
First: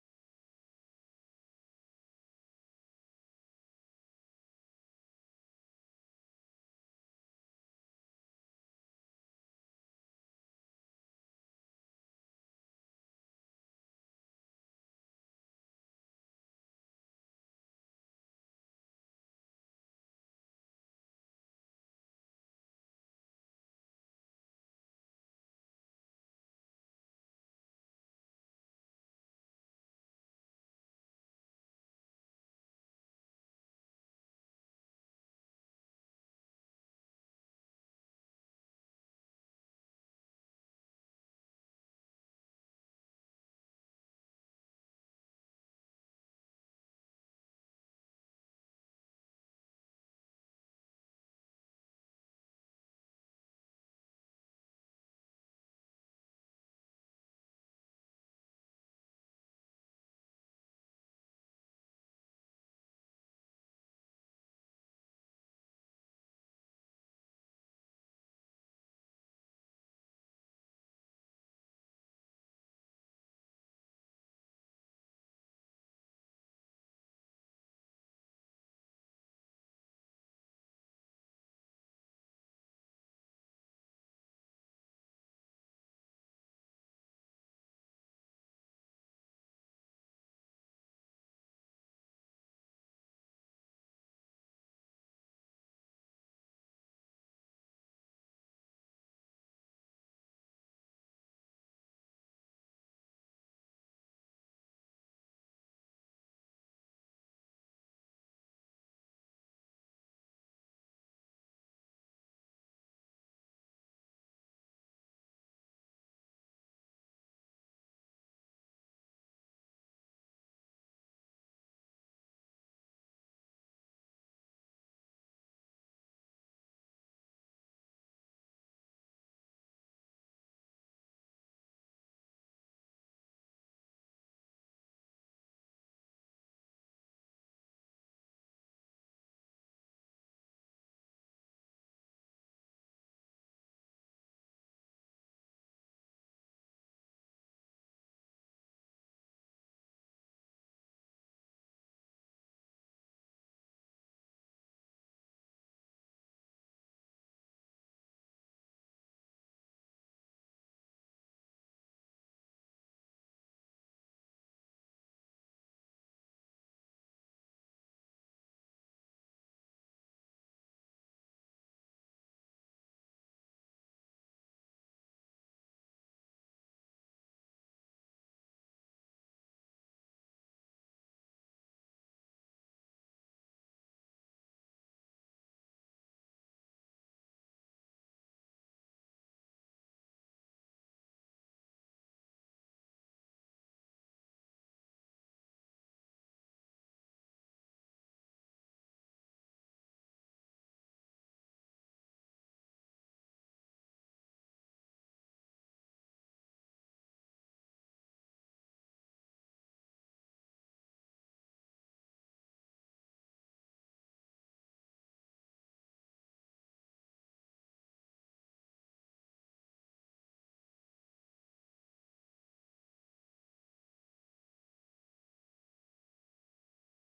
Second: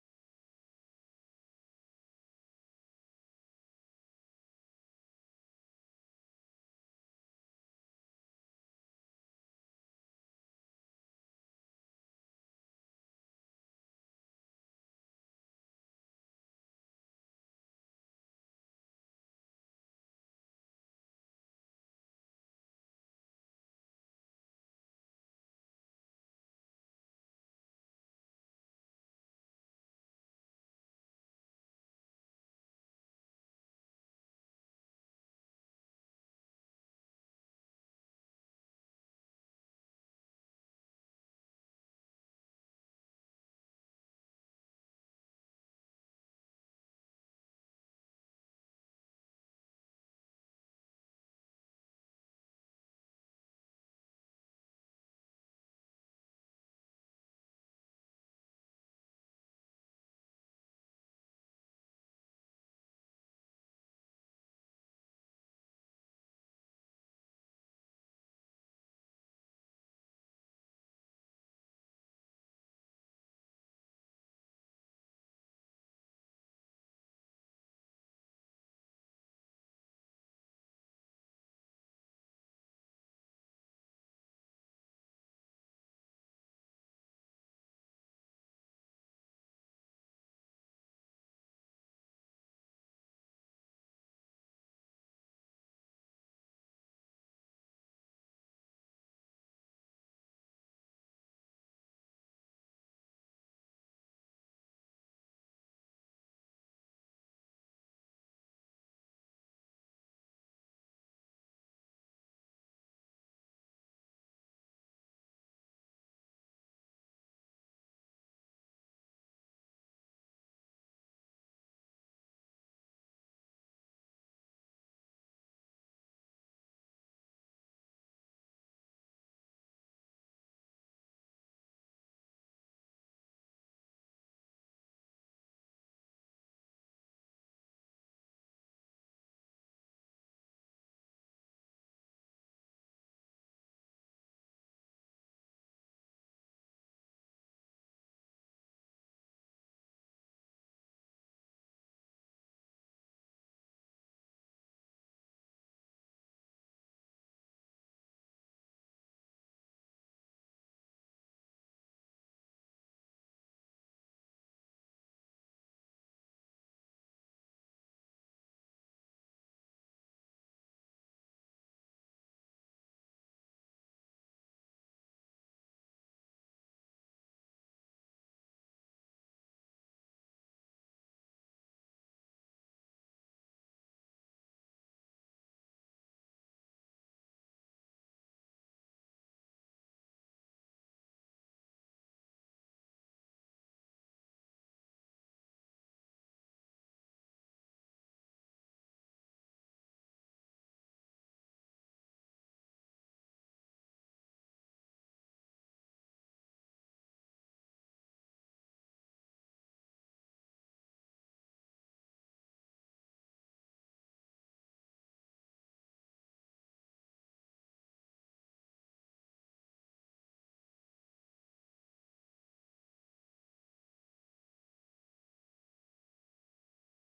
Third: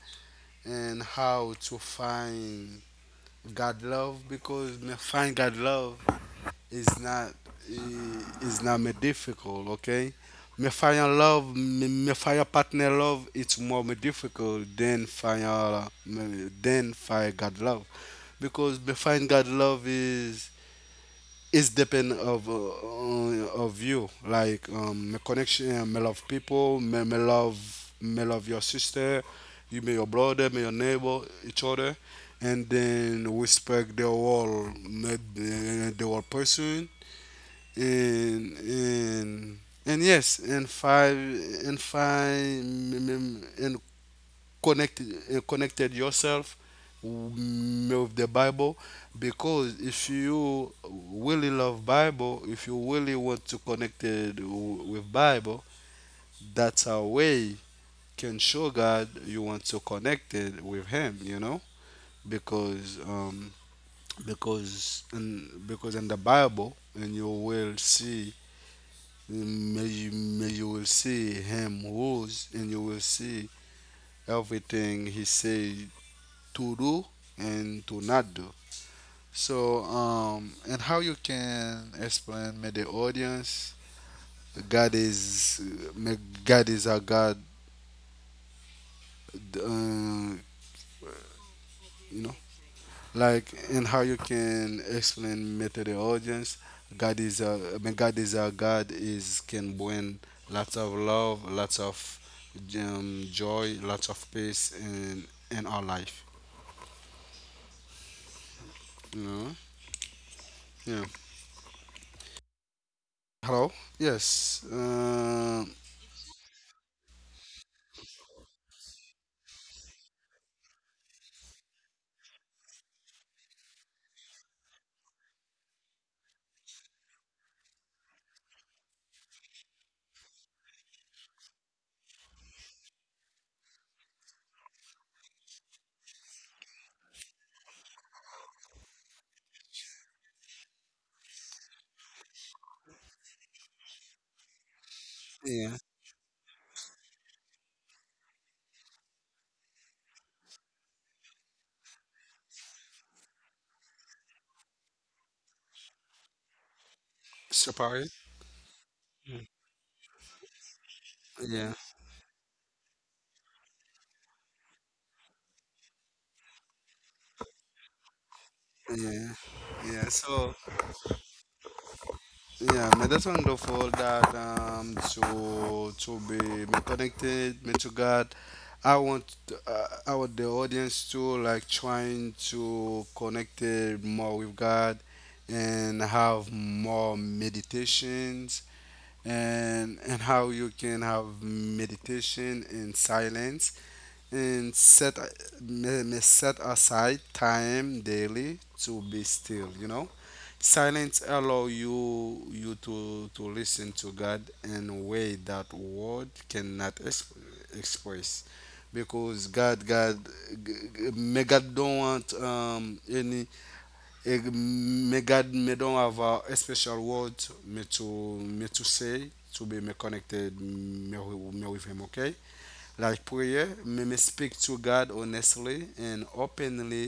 S1: and how to find God love, because me find God love is not is not me difficult. Okay, me find your love, me, me find your partner love, it's more me difficult than find your me, than find God love, because me find God love is it's depend of you, like my connection, me love people, me, me love, me love your sister, you may your brother, may your neighbor, each other, and then respect the whole, the whole person, and and and yes, and five and five, and connected yourself, with the Bible, because if you really love Bible, if you really want to connected with Bible, that's a way can show God you want to connected with Him. You know, because because in the Bible, and you will see, may you will see Him rules, and you will see everything He say to do and to not do. So, and how you can explain may the audience, God is may God is a God, uh, you know, like, and how you can explain may to the audience, God is a may God is a God is can bring lots of love, lots of joy, lots of peace in our life. You know. Yeah. Hello. Yes. Yeah. Separate? Yeah, yeah, yeah. So, yeah, man, that's wonderful that to be me connected me to God. I want I want the audience to like trying to connect it more with God, and have more meditations, and how you can have meditation in silence, and set aside time daily to be still, you know. Silence allow you to listen to God in a way that word cannot express, because me God don't want any, me God me don't have a special word me to say, to be me connected me, me with Him. Okay, like prayer, may me speak to God honestly and openly.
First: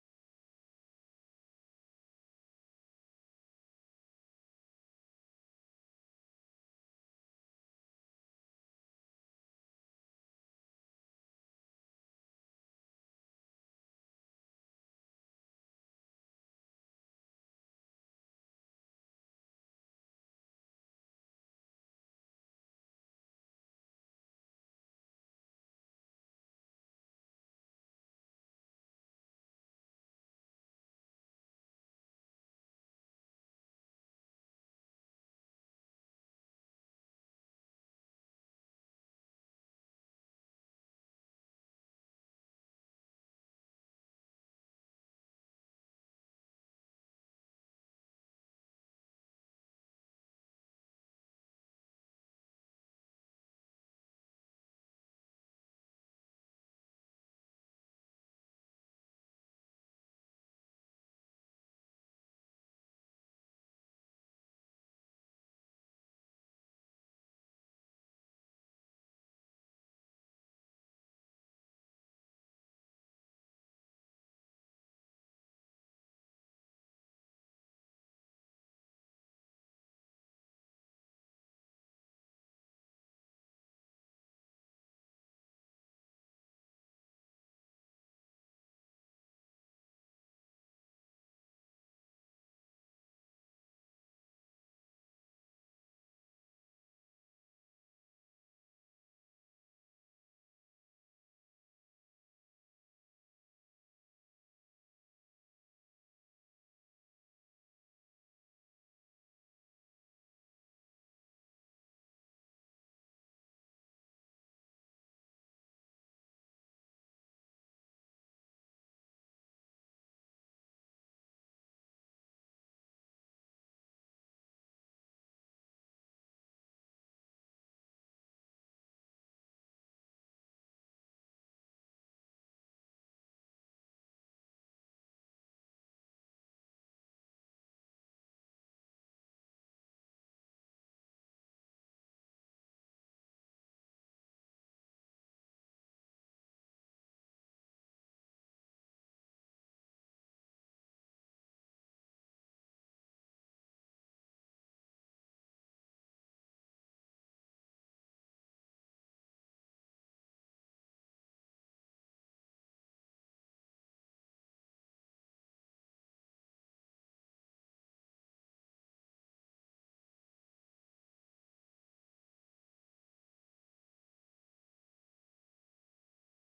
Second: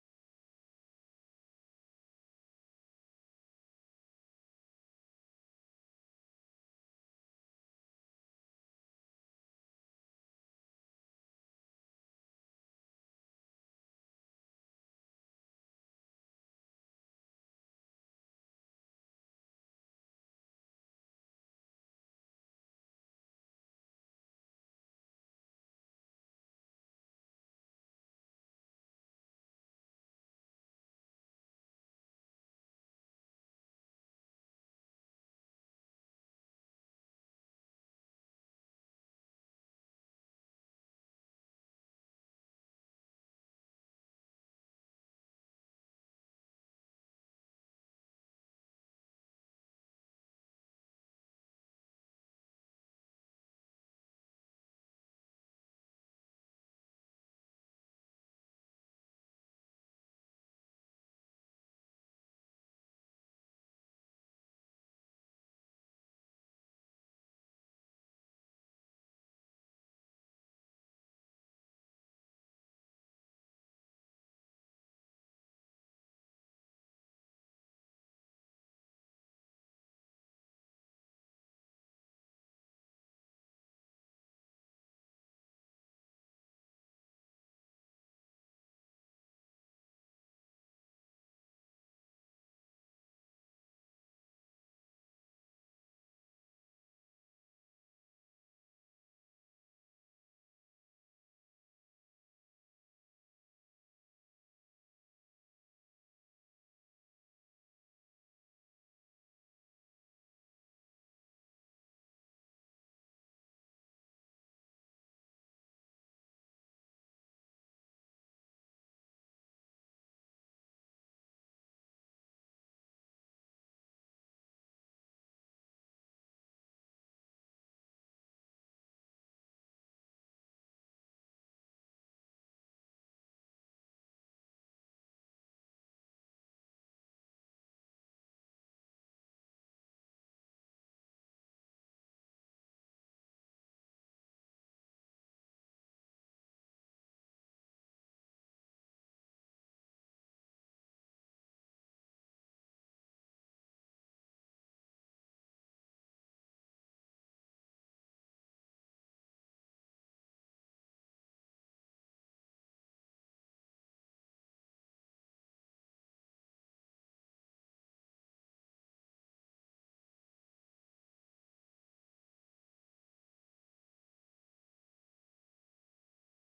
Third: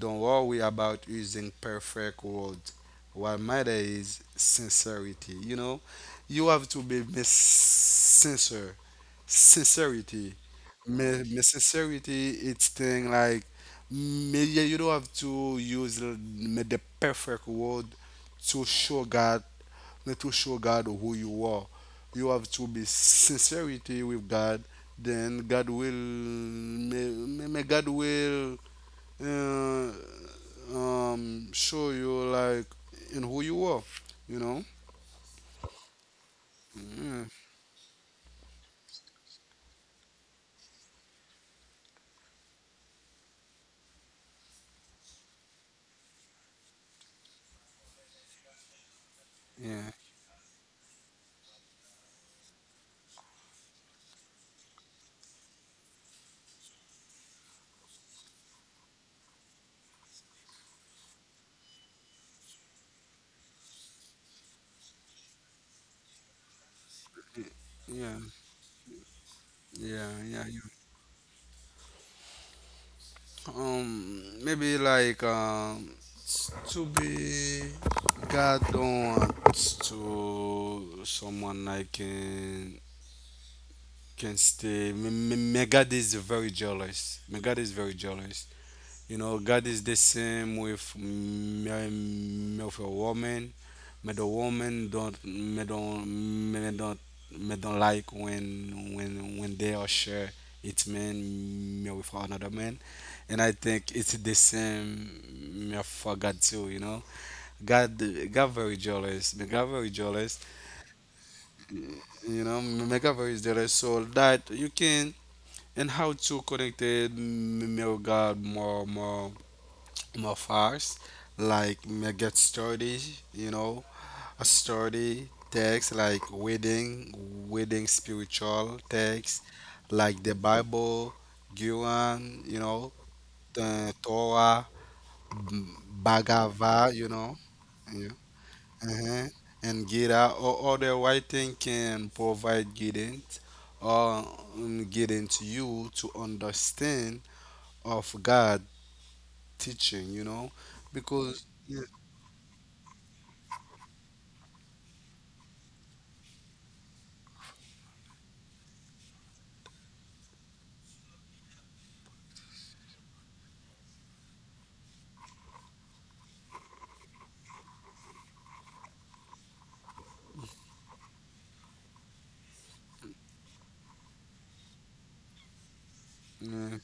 S1: Don't worry about using perfect words. What matters is sincerity. You know, you have to be sincere. Sincerity. May, sincerity, it's thing like, may, yeah, you don't have to use the perfect word to show God, and to show God who you are. You have to be sincerity with God. Then God will, may God will, uh, show you, like, in who you are. You know. Yeah. Yeah. Yeah. Yeah. Yeah. You. Maybe like. To be, God don't want to someone like in, can stay. My God is very jealous. My God is very jealous. You know, God is the same with me, with a woman. Me the woman don't me don't me don't like when they are share it's man me with another man, and I think it's the same me for God too. You know, God God very jealous. Me God very jealous. You know, me God very jealous. So that you can, and how to connected me regard more fast, like me get started, you know, a study text, like wedding spiritual text, like the Bible, Quran, you know, the Torah, M- Bhagavad, you know. Yeah. Uh-huh. And Gita, or other writing, can provide or guidance to you to understand of God teaching, you know. Because yeah, yeah,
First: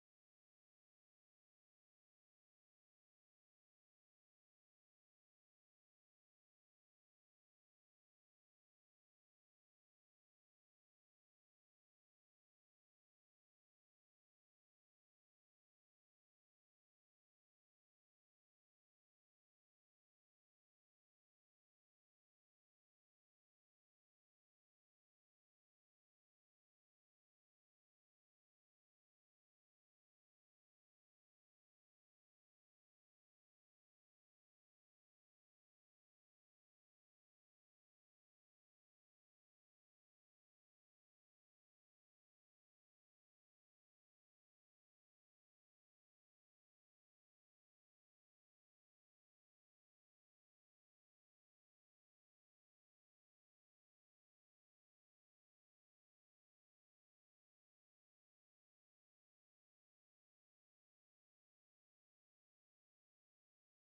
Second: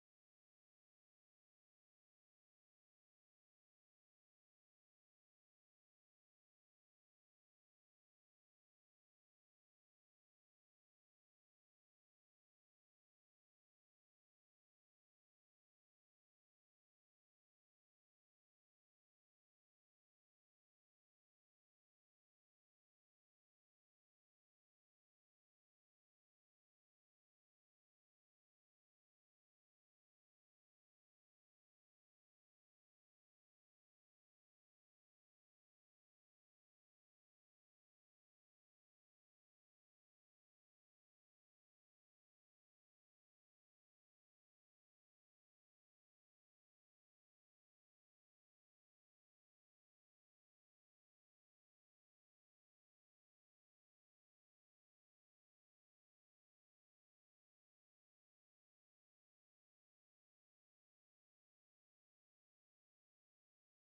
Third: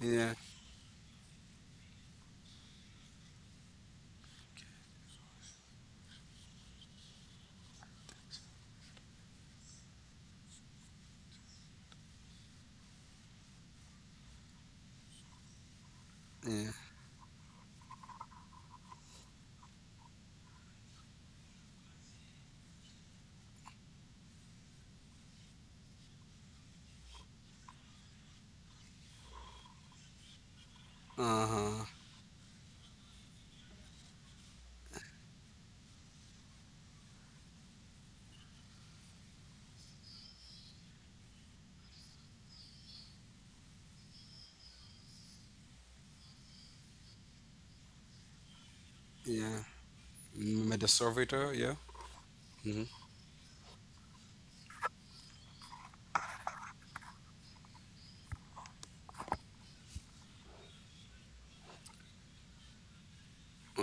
S1: yeah, yeah, uh-huh, yeah. Mm, the servitor, yeah, mhm.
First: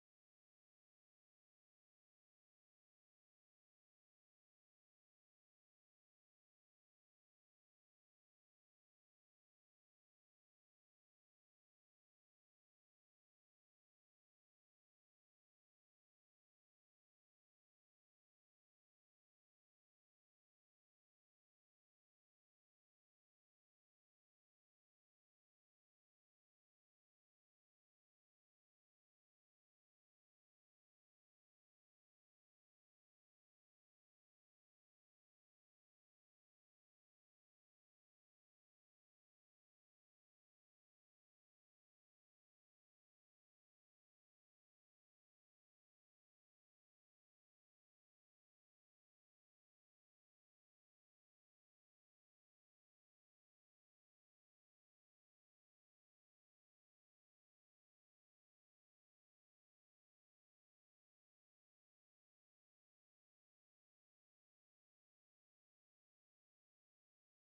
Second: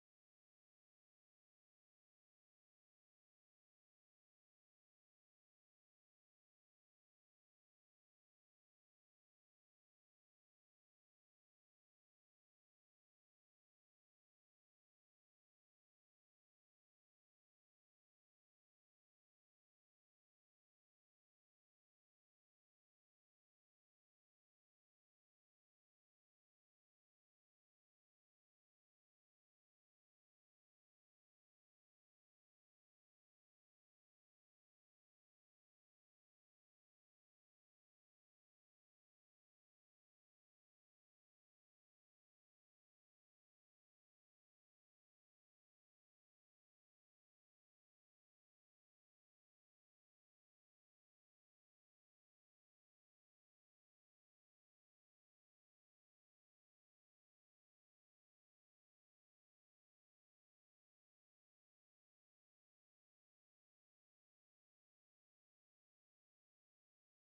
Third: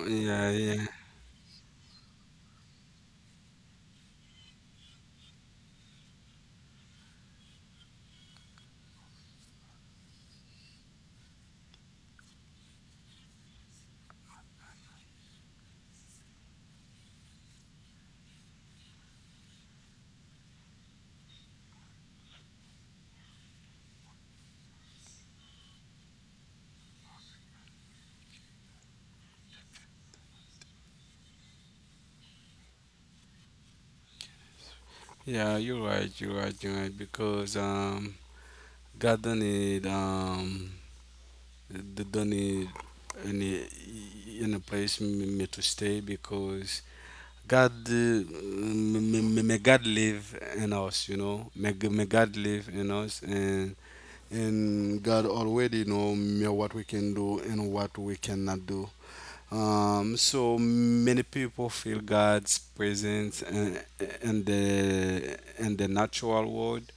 S1: Yeah, yeah, yeah. You're right, you're right, you're right. Because God don't need don't need any any place me, to stay, because God, may God live in us, you know, may God live in us, and God already know what we can do and what we cannot do. So many people feel God's presence in the natural world,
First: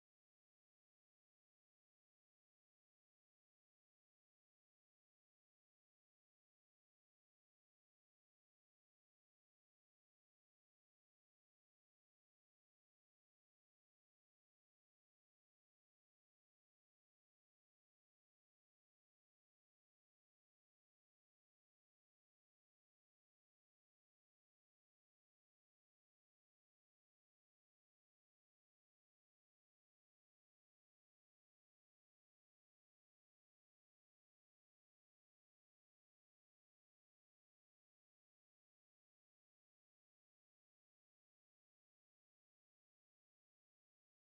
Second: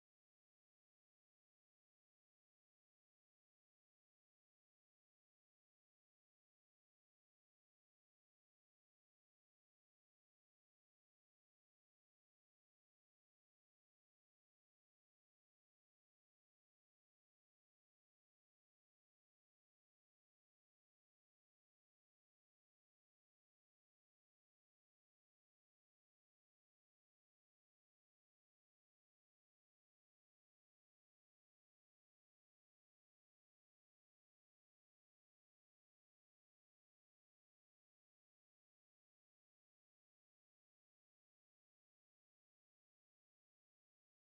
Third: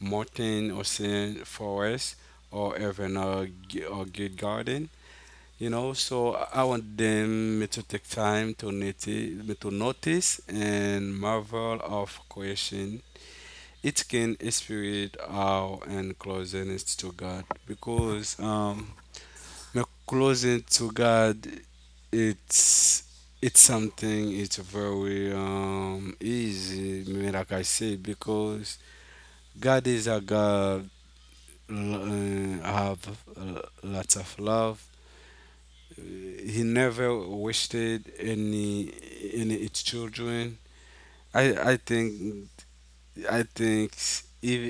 S1: mountain, ocean, forest, or even a good garden. You know, so I want them to take time to notice, and marvel of creation. It can spirit our and closeness to God, because my closeness to God, it's it's something, it's very easy me like I say, because God is a God, have lots of love. He never wasted any its children. I I think I think if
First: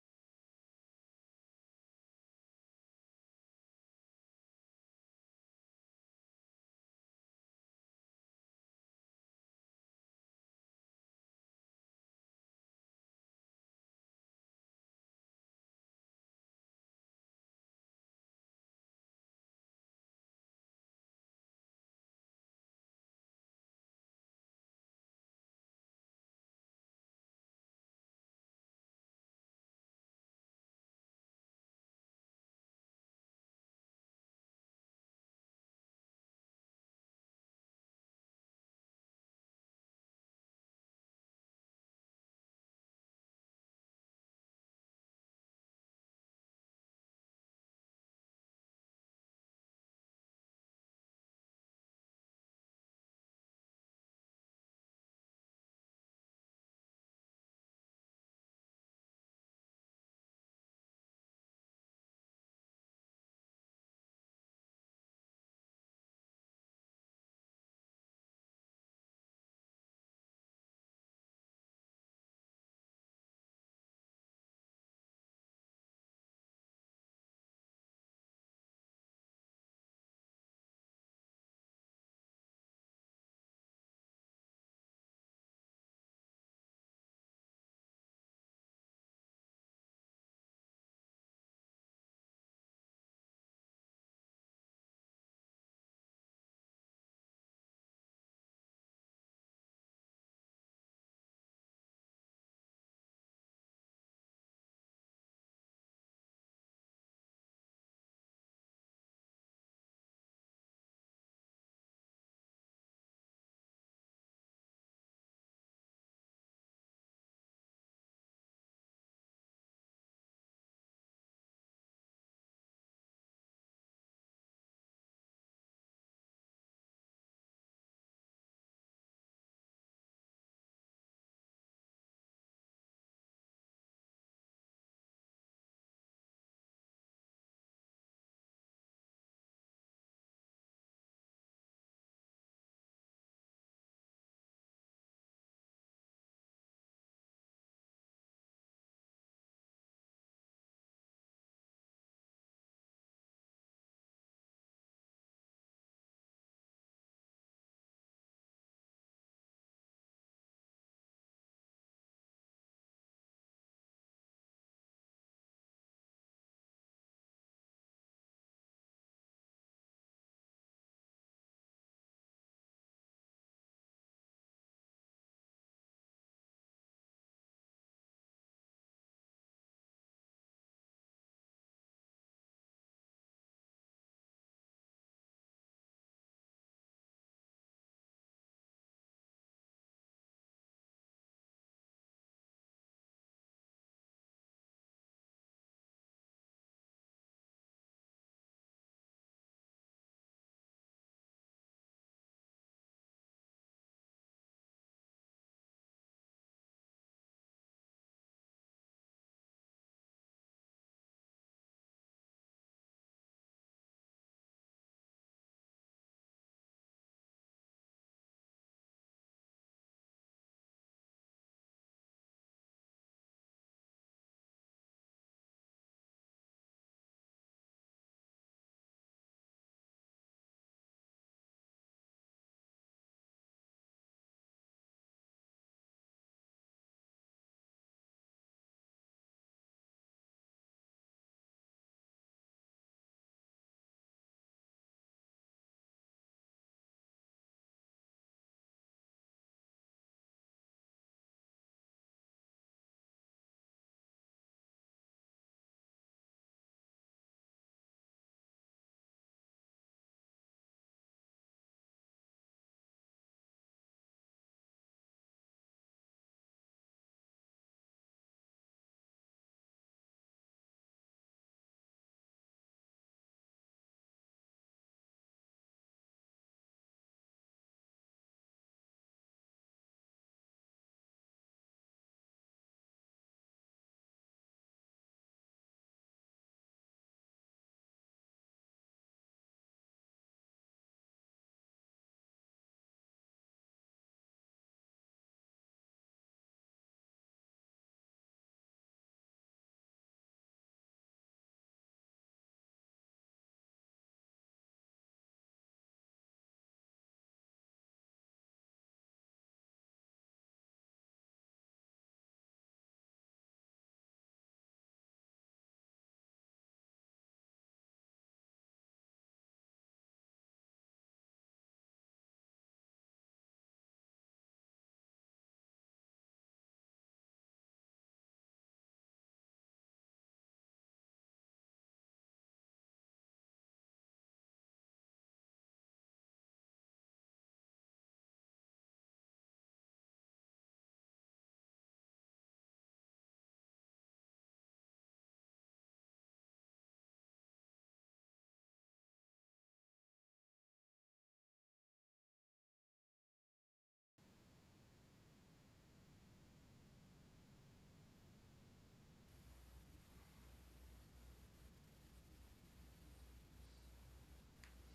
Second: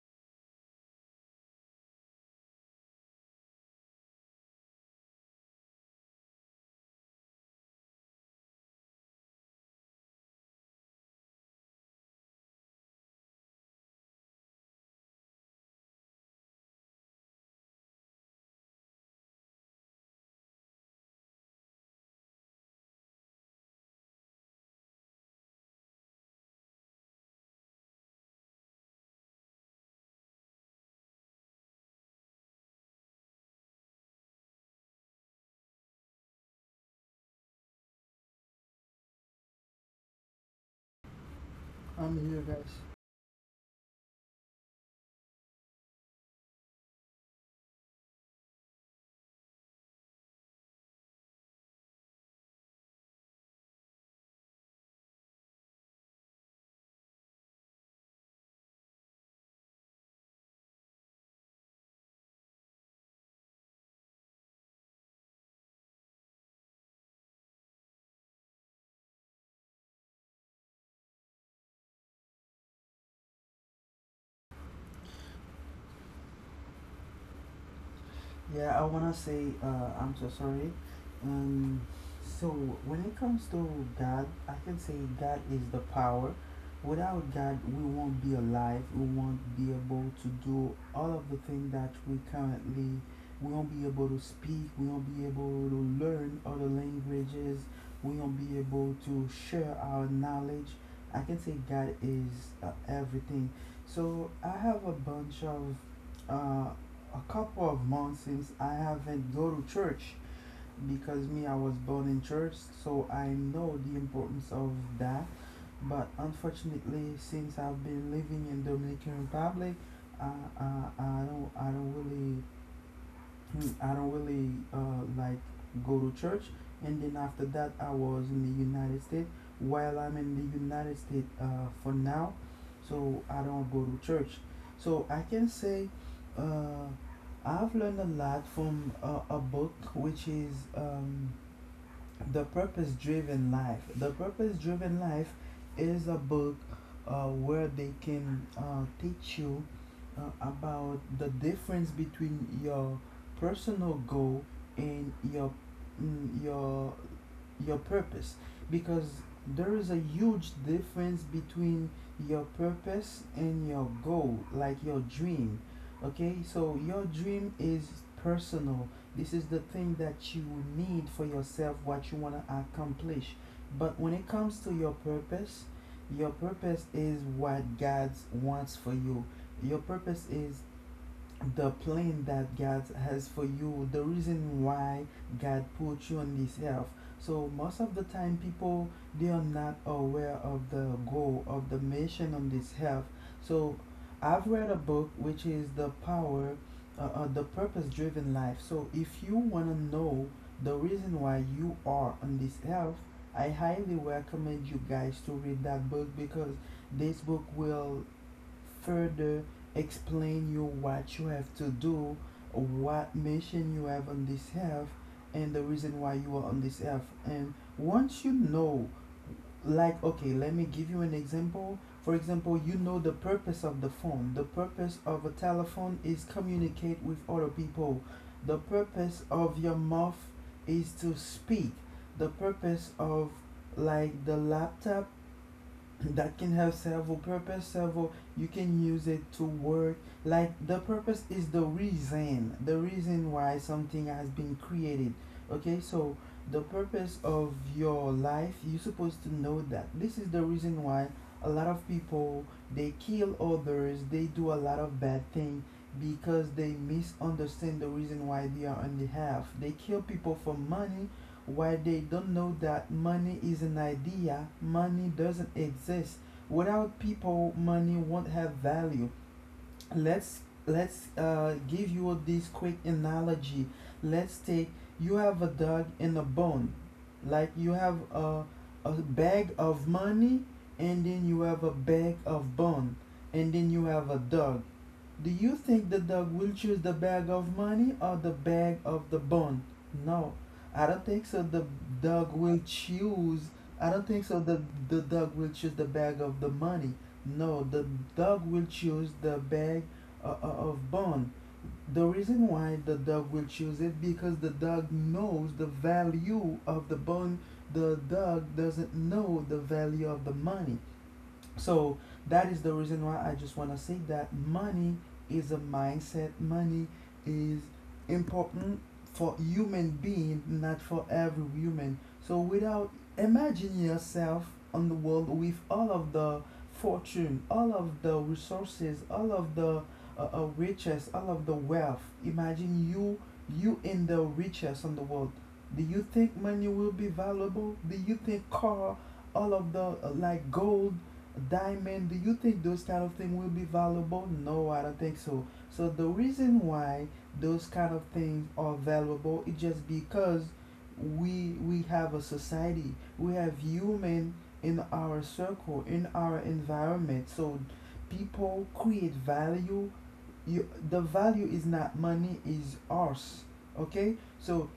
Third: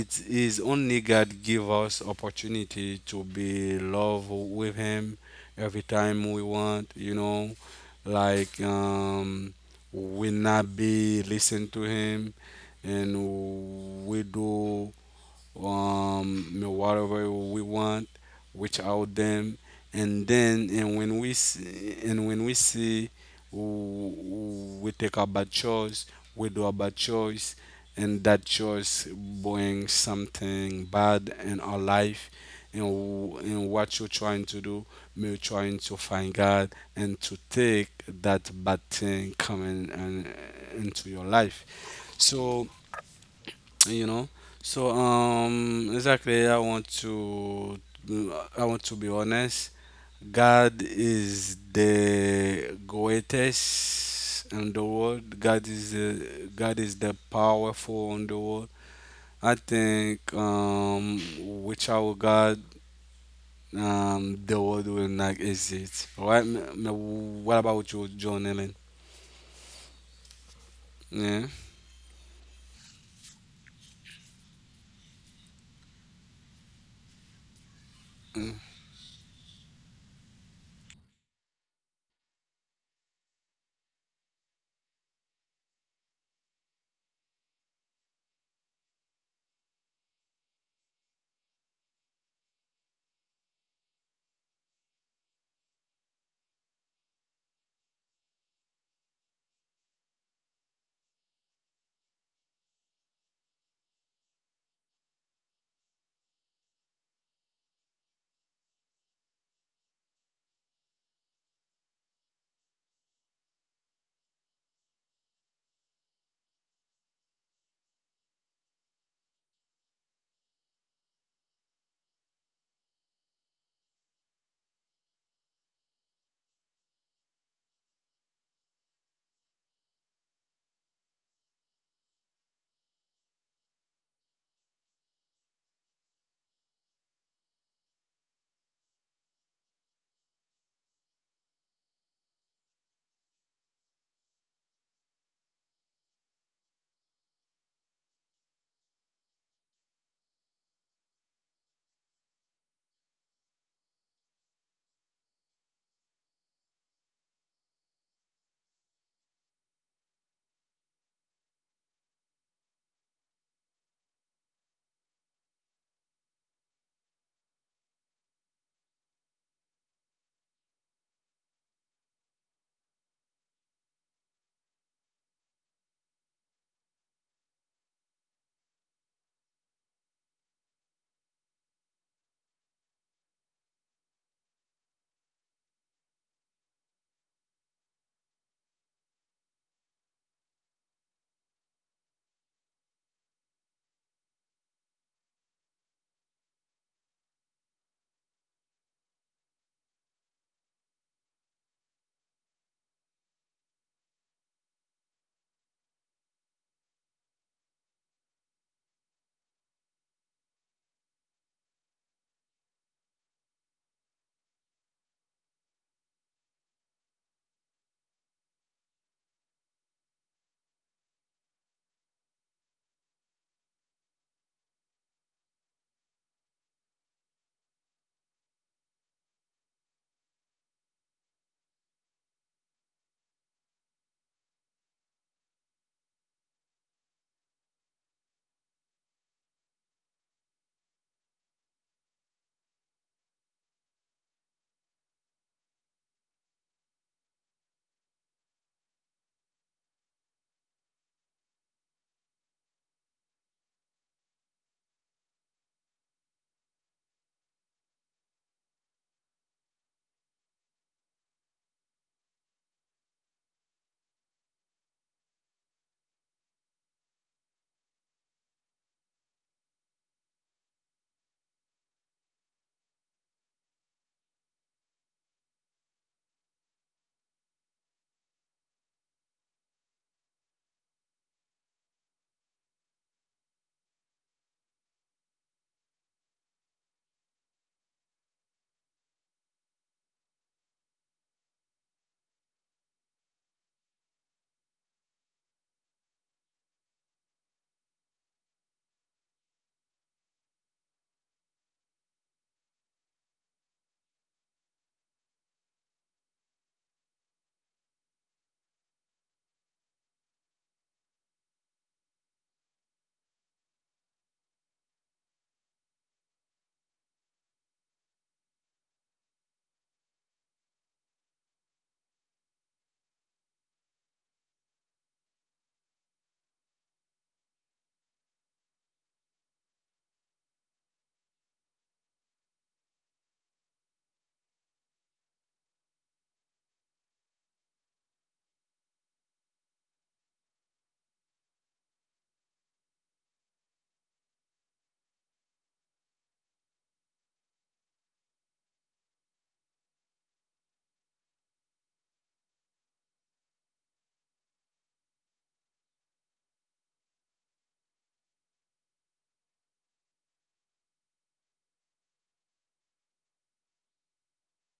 S1: it is only God give us opportunity to be love with Him every time we want, you know, like, we not be listen to Him, and we do whatever we want, reach out them. And then and when we see, and when we see we take a bad choice, we do a bad choice, and that choice brings something bad in our life, and what you're trying to do, you're trying to find God and to take that bad thing coming and, into your life.
S2: I'm here, guys.
S1: So you know exactly, I want to be honest. God is the greatest in the world. God is the powerful in the world. I think, without God, the world will not exist, right? What about you, John Ellen? Yeah. Mm.
S2: Yeah, I wanna say I'm so sorry. Um, so when it comes to God, I can say God is the power. Without God, we won't be alive. We won't be able to do all of the things that we currently. We won't be able to speak. We won't be able to learn other languages. We won't be able to share our knowledge. I can say God is everything. So I have a bunch of uh, a couple of months since I haven't go to church, because me I was born in church, so I know the importance of that. But unfortunately, since I've been living in Dominican Republic, I, I, I don't really I don't really like go to church. And then after that, I was in the United States. While I'm in the United States for now, so I don't go to church. So I can say uh, I've learned a lot from a book, which is the Purpose Driven Life. The Purpose Driven Life is a book where they can teach you about the difference between your personal goal and your mm, your your purpose, because there is a huge difference between your purpose and your goal, like your dream. Okay, so your dream is personal. This is the thing that you need for yourself, what you want to accomplish. But when it comes to your purpose is what God wants for you. Your purpose is the plan that God has for you, the reason why God put you on this earth. So most of the time people, they are not aware of the goal of the mission on this earth. So I've read a book which is the power the Purpose Driven Life. So if you want to know the reason why you are on this earth, I highly recommend you guys to read that book because this book will further explain you what you have to do, what mission you have on this earth, and the reason why you are on this earth. And once you know, like, okay, let me give you an example. For example, you know the purpose of the phone. The purpose of a telephone is communicate with other people. The purpose of your mouth is to speak. The purpose of like the laptop, that can have several purpose, several, you can use it to work. Like the purpose is the reason, the reason why something has been created. Okay, so the purpose of your life, you're supposed to know that. This is the reason why a lot of people, they kill others, they do a lot of bad things, because they misunderstand the reason why they are on the half. They kill people for money, why they don't know that money is an idea, money doesn't exist. Without people, money won't have value. let's let's give you this quick analogy. Let's take, you have a dog and a bone, like you have a bag of money, and then you have a bag of bone, and then you have a dog. Do you think the dog will choose the bag of money or the bag of the bone? No, I don't think so. The dog will choose I don't think so. The dog will choose the bag of the money. No, the dog will choose the bag of bone. The reason why the dog will choose it, because the dog knows the value of the bone. The dog doesn't know the value of the money. So that is the reason why I just want to say that money is a mindset. Money is important for human being, not for every human. So without, imagine yourself on the world with all of the fortune, all of the resources, all of the riches, all of the wealth. Imagine you, you in the richest on the world. Do you think money will be valuable? Do you think car, all of the like gold, diamond, do you think those kind of things will be valuable? No, I don't think so. So the reason why those kind of things are valuable is just because we have a society, we have human in our circle, in our environment. So people create value. You, the value is not money, is ours. Okay, so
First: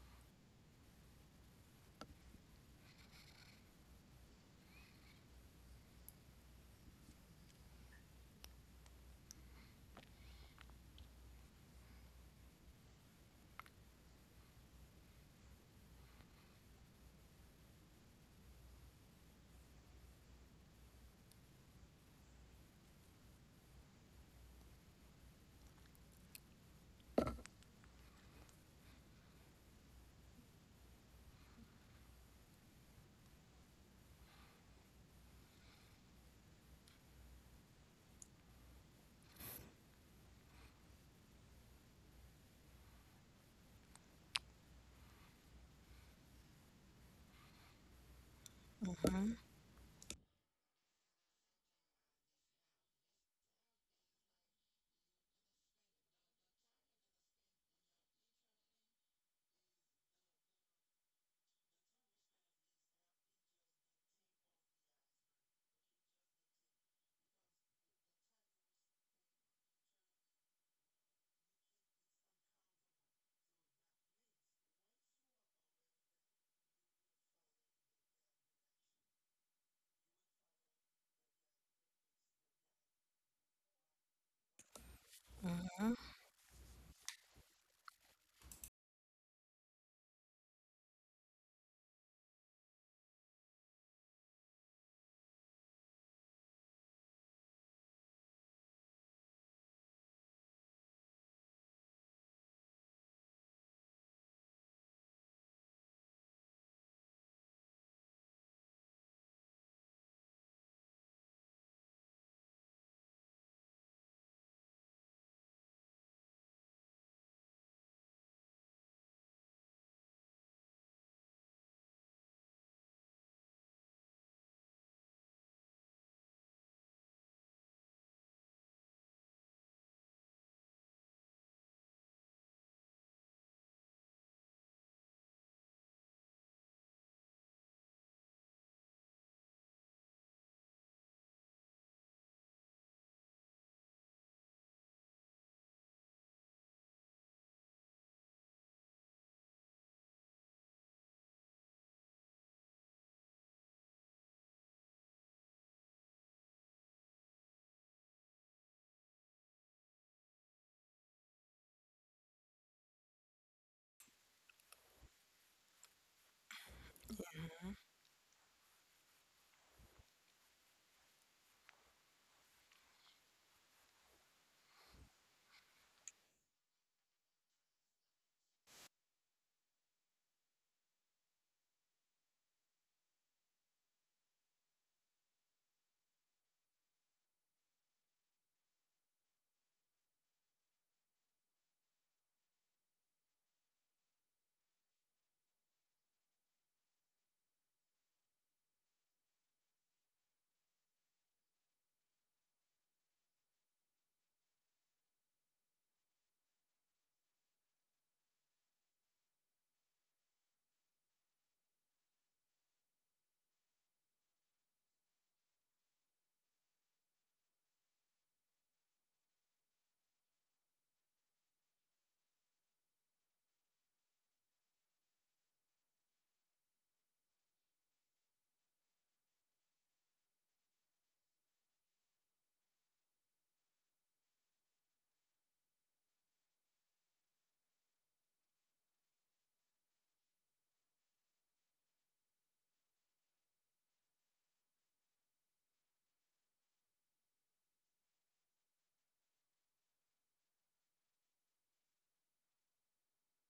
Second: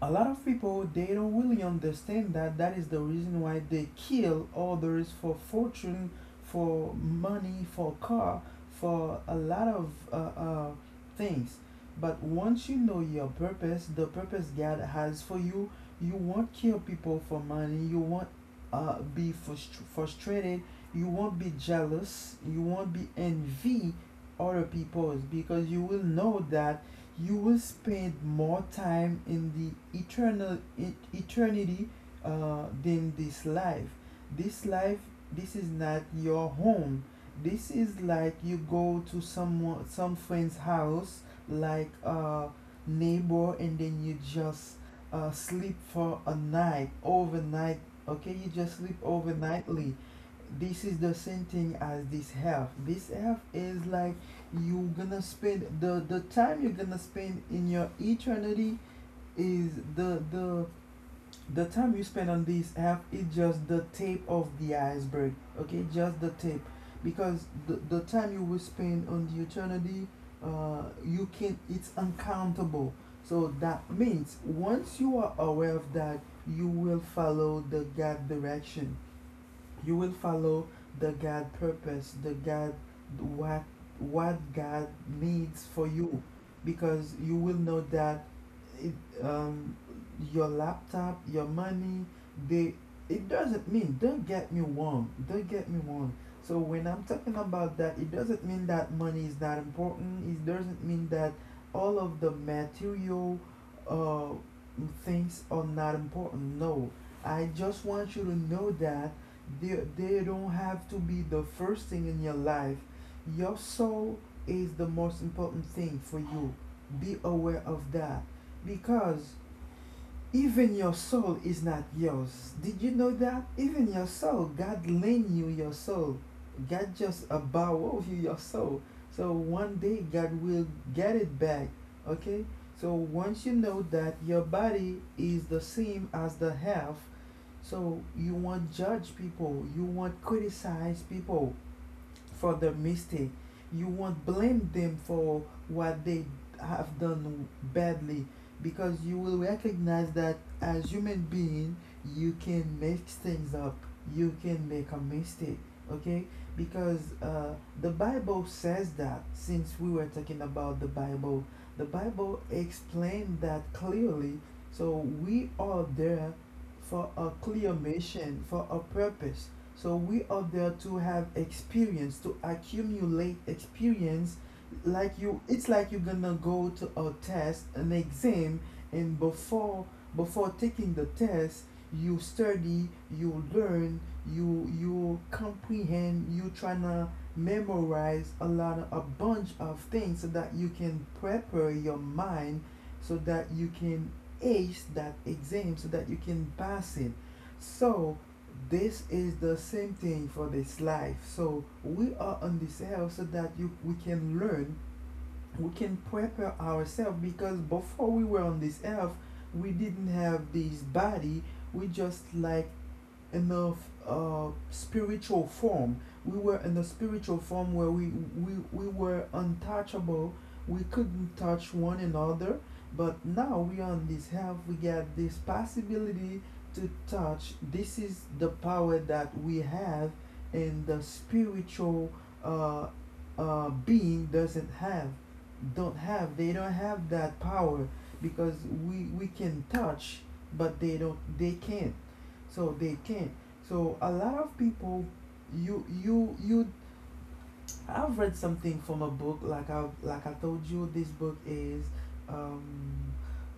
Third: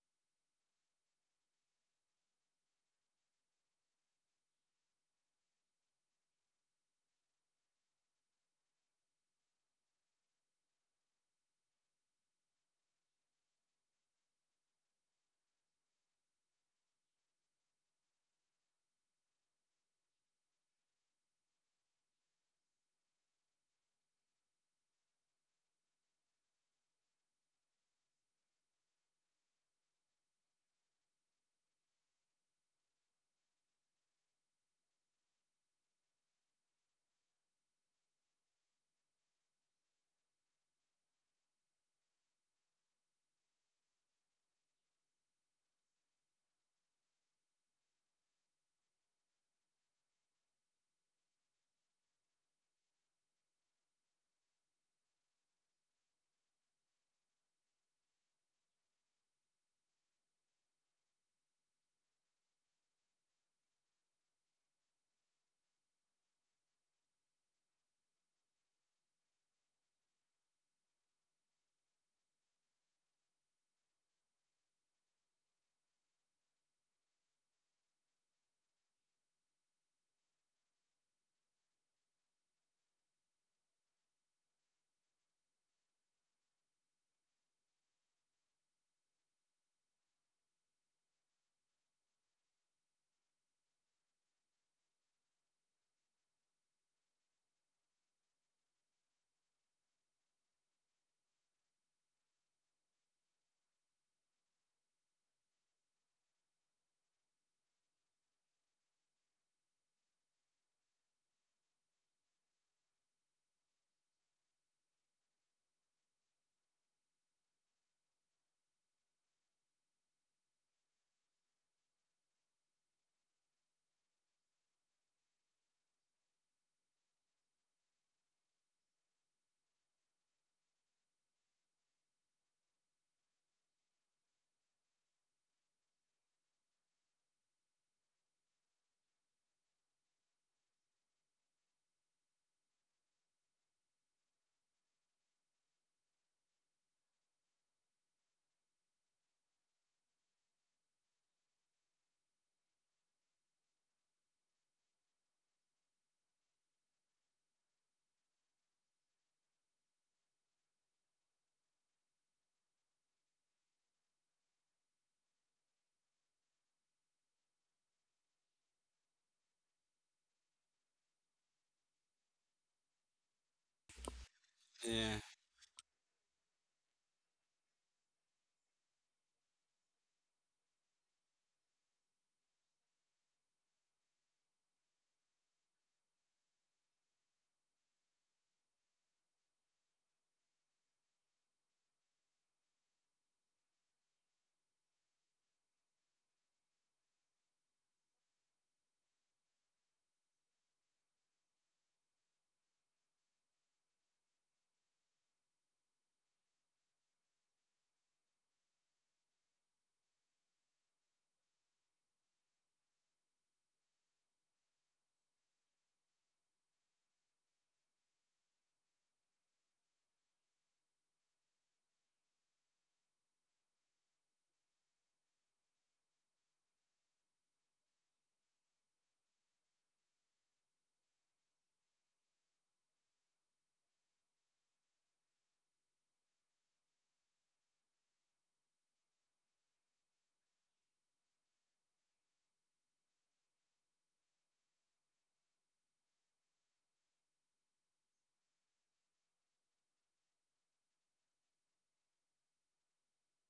S2: a lot of people they don't really understand that that is the reason why they kill others for fortune, for money, for car, for a lot of things. But once you know your purpose, the purpose God has for you, you won't kill people for money, you won't be frustrated, you won't be jealous, you won't be envy other people's, because you will know that you will spend more time in the eternity than this life. This life, this is not your home. This is like you go to someone, some friend's house, like a neighbor, and then you just sleep for a night overnight. Okay, you just sleep
S3: Mhm,
S2: overnightly. This is the same thing as this health. This health is like you gonna spend the time you're gonna spend in your eternity is the the time you spend on this app is just the tip of the iceberg. Okay, just the tip. Because the time you will spend on the eternity, you can, it's uncountable. So that means once you are aware of that, you will follow the God direction, you will follow the God purpose, the God, what what God needs for
S3: mhm.
S2: you, because you will know that it, um, your laptop, your money, they, it doesn't mean, don't get me wrong, don't get me wrong. So when I'm talking about that, it doesn't mean that money is not important. It doesn't mean that all of the material uh, things are not important. No, I just want you to know that they don't have to be the first thing in your life. Your soul is the most important thing for you. Be aware of that. Because even your soul is not yours. Did you know that? Even your soul, God lent you your soul. God just borrowed you your soul. So one day God will get it back. Okay? So once you know that your body is the same as the half, so you want judge people, you want criticize people, for the mistake. You won't blame them for what they have done badly, because you will recognize that as human being you can make things up, you can make a mistake. Okay. Because the Bible says that, since we were talking about the Bible, the Bible explained that clearly. So we are there for a clear mission, for a purpose. So we are there to have experience, to accumulate experience.
S1: Yeah,
S2: Like you, it's like you're gonna go to a test, an exam, and before taking the test, you study, you learn, you comprehend, you tryna memorize a bunch of things so that you can prepare your mind, so that you can ace that exam, so that you can pass it. So this is the same thing for this life. So we are on this earth so that you we can learn, we can prepare ourselves, because before we were on this earth we didn't have this body. We just like, in the spiritual form. We were in the spiritual form where we were untouchable. We couldn't touch one another. But now we are on this health. We got this possibility to touch. This is the power that we have, and the spiritual uh, being doesn't have, don't have. They don't have that power because we can touch, but they don't. They can't. So they can, so a lot of people, you I've read something from a book, like I, like I told you, this book is um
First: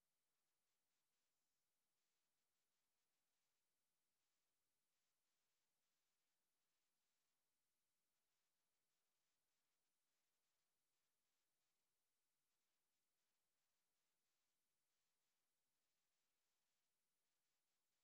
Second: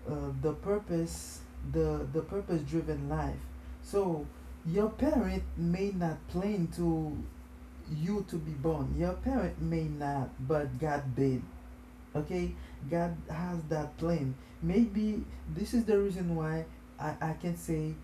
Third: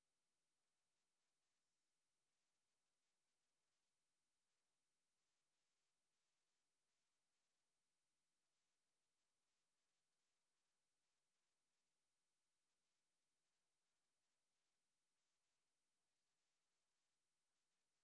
S2: uh, the purpose, the Purpose Driven Life. So your parent may not plan to you to be born, your parent may not, but God did. Okay, God has that plan. Maybe this is the reason why I can say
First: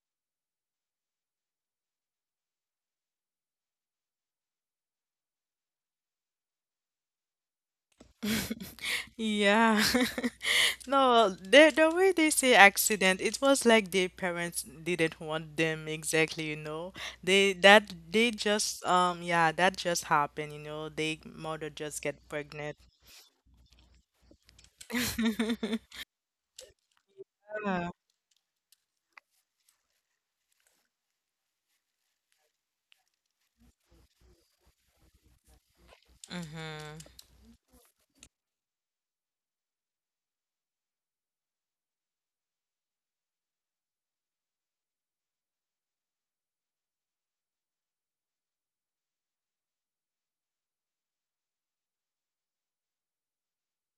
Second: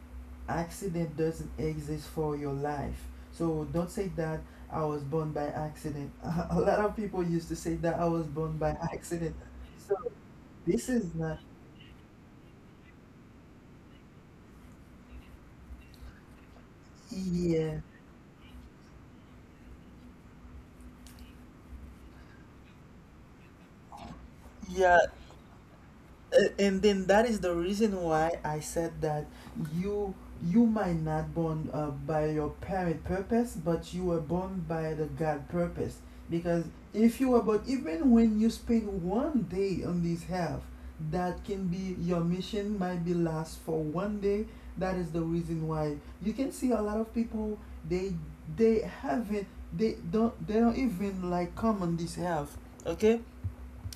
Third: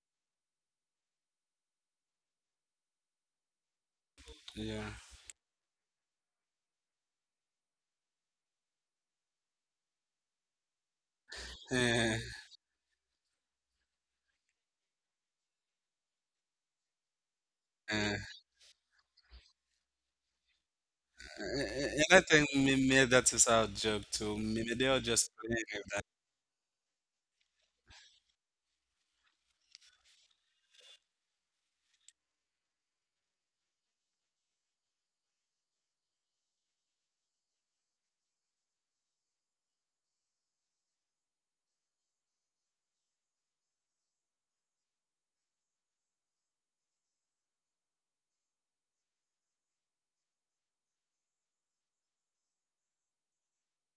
S2: accident doesn't exist for your life. So don't say that I
S1: yeah.
S2: was born by accident. A lot of people used to say that I was born by accident.
S3: Yeah.
S2: So this is
S3: No,
S2: not,
S3: the way
S1: Yeah.
S3: they say accident, it was like their parents didn't want them exactly, you know. They
S2: yeah,
S3: that
S1: Yeah.
S3: they just yeah, that just happened, you know. They mother just
S1: And
S3: get
S1: I think, me,
S3: pregnant.
S1: me that is our job too. Me, they are
S2: yeah.
S1: just playing with
S2: And then that is the
S3: Yeah.
S2: reason why I said that you you might not born by your parent purpose, but you were born by the God purpose. Because
S3: Mm-hmm.
S2: if you were born, even when you spend one day on this earth, that can be your mission might be last for one day. That is the reason why you can see a lot of people, they they haven't, they don't even like come on this earth. Okay,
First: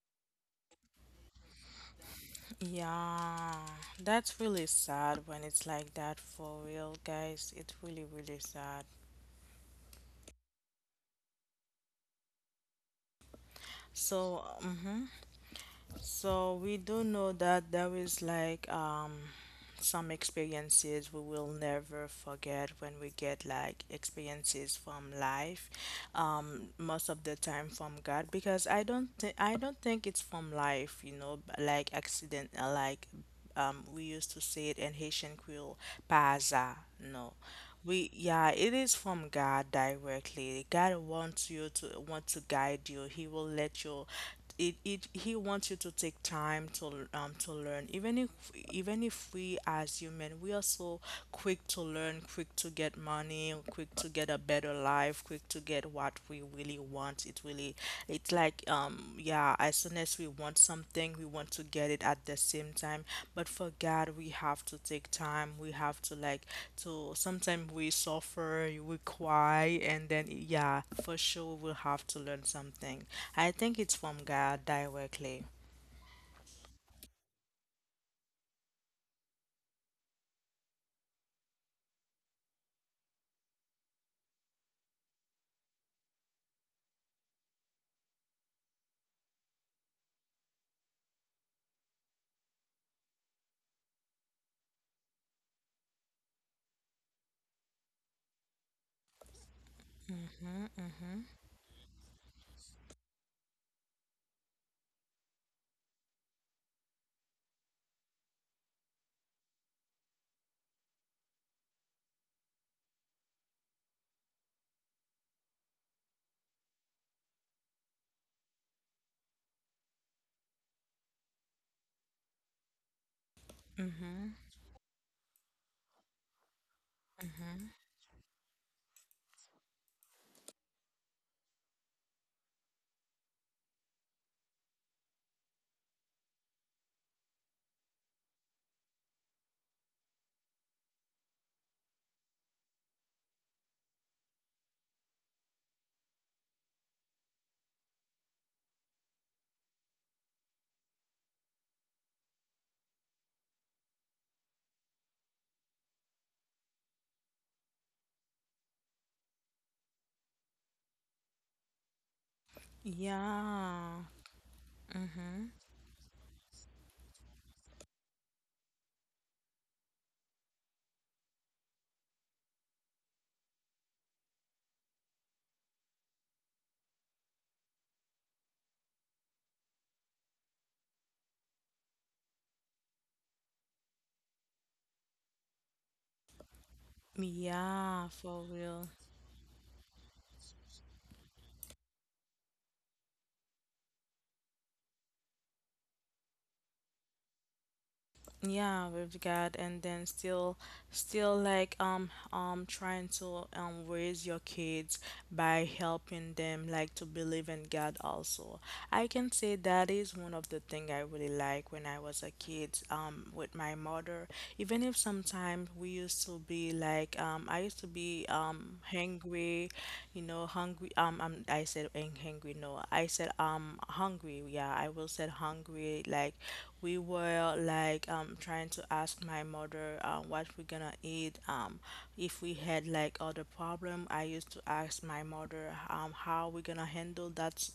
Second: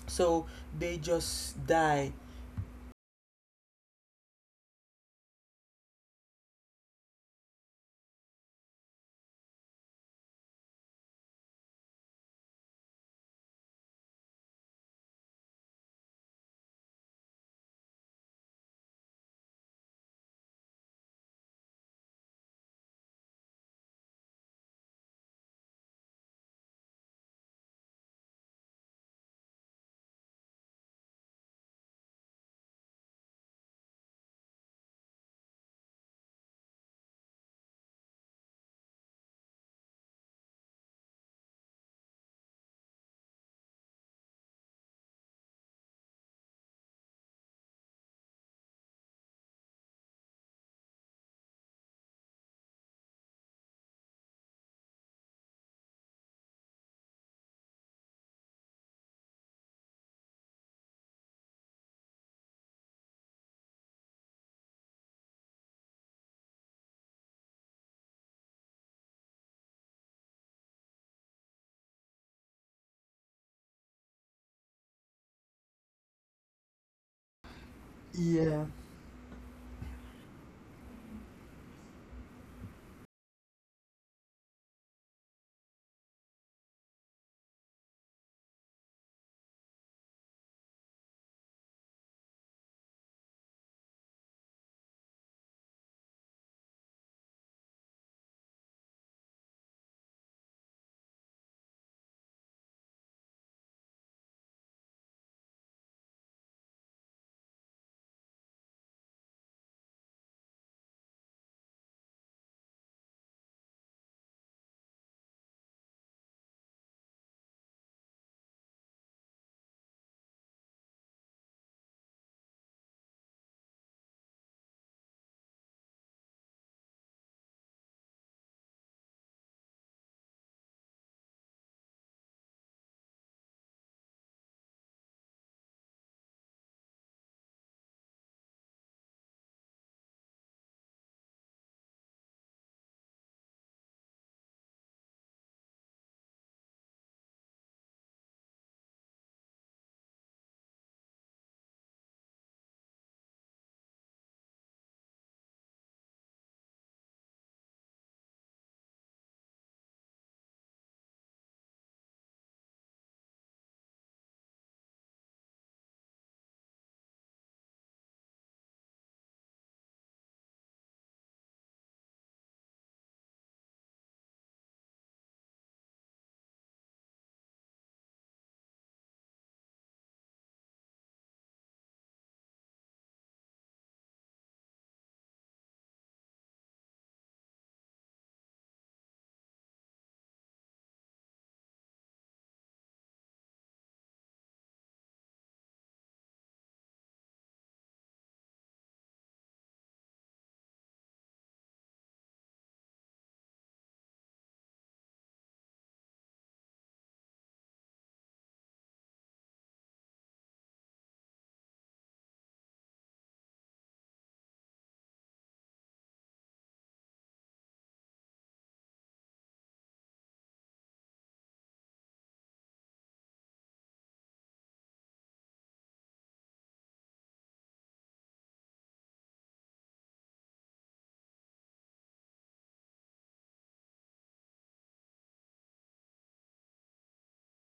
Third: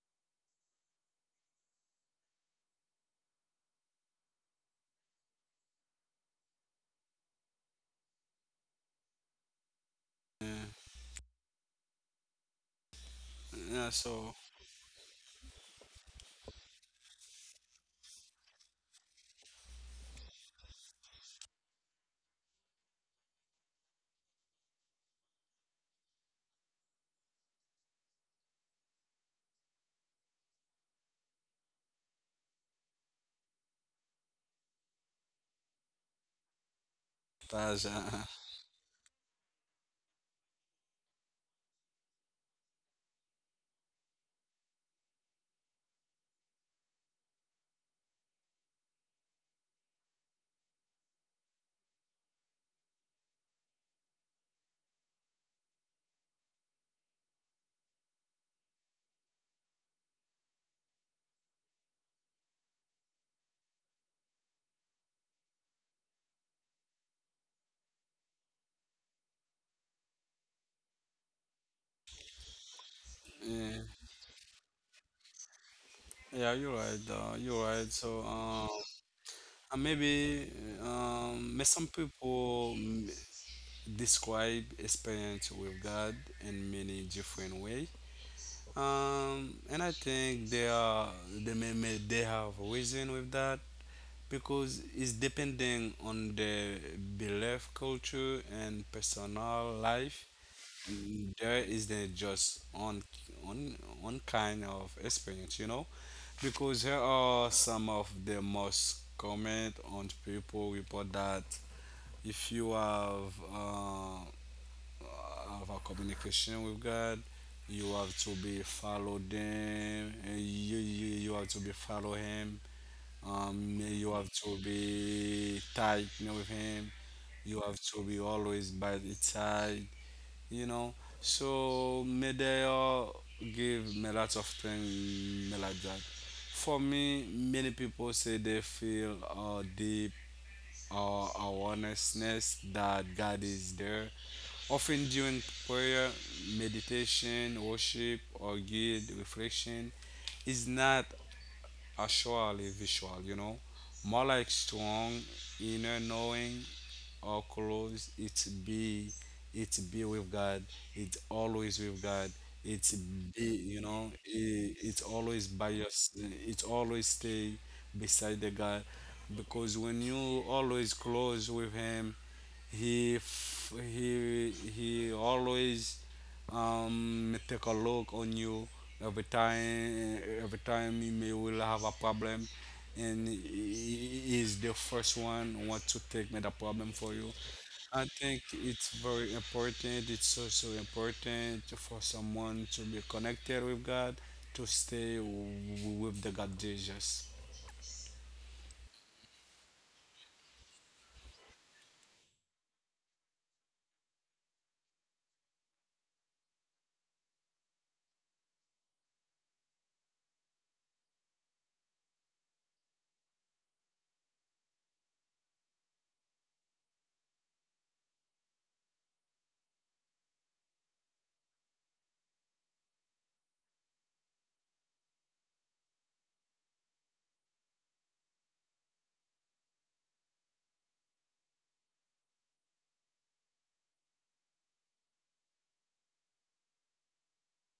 S2: so they just die.
S3: Yeah. That's really sad when it's like that for real, guys. It's really, really sad.
S1: that. Yeah, so
S3: So, mm-hmm. So we do know that there is like some experiences we will never forget when we get like experiences from life most of the time from God because I don't think it's from life, you know, like accident, like, we used to say it in Haitian Creole, paza no.
S1: that's
S3: We, yeah, it is from God directly. God wants you to want to guide you. He will let you. It, he wants you to take time to learn. Even if we as human we are so quick to learn, quick to get money, quick to get a better life, quick to get what we really want. It really, it's like, yeah, as soon as we want something, we want to get it at the same time. But for God, we have to take time. We have to like, to sometimes we suffer, we cry, and then yeah, for sure we'll have to learn something. I think
S1: yeah,
S3: it's from God directly.
S1: yeah, you're right. You're right. So,
S2: Yeah,
S1: and maybe, may some people, describe experience with God in many different way. And I think they may they have reason with that, because it's depending on the belief, culture, and personal life. There is the just one one kind of experience, you know, because here are some of the most comment on people report that if you have a communication with God, you have to be follow them, and you have to be follow Him. You have
S3: Mm-hmm.
S1: to be tight with Him. You
S3: Mm-hmm.
S1: have to be always by the side, you know. So Medea give me lots of things me like that. For me, many people say they feel deep, uh, awarenessness that God is there. Often during prayer, meditation, worship, or guild reflection, is not are surely visual, you know, more like strong inner knowing or close. It's be with God. It's always with God. It's be, you know,
S3: Yeah.
S1: it's always
S3: Mm-hmm.
S1: by it's always stay beside the God, because when you always close with Him, he f- he always, may take a look on you. Every time you may will have a problem, and He is the first one want to take me the problem for you. I
S3: Yeah,
S1: think
S3: for
S1: it's
S3: real.
S1: very important. It's also important for someone to be connected with God, to stay with the God Jesus.
S3: Yeah, with God, and then still, still like trying to raise your kids by helping them like to believe in God also. I can say that is one of the thing I really like when I was a kid with my mother. Even if sometimes we used to be like I used to be hungry, you know, hungry, I said hungry, no I said hungry, yeah I will said hungry, like we were well, like trying to ask my mother, what we're gonna eat, if we had like other problem I used to ask my mother how we're gonna handle that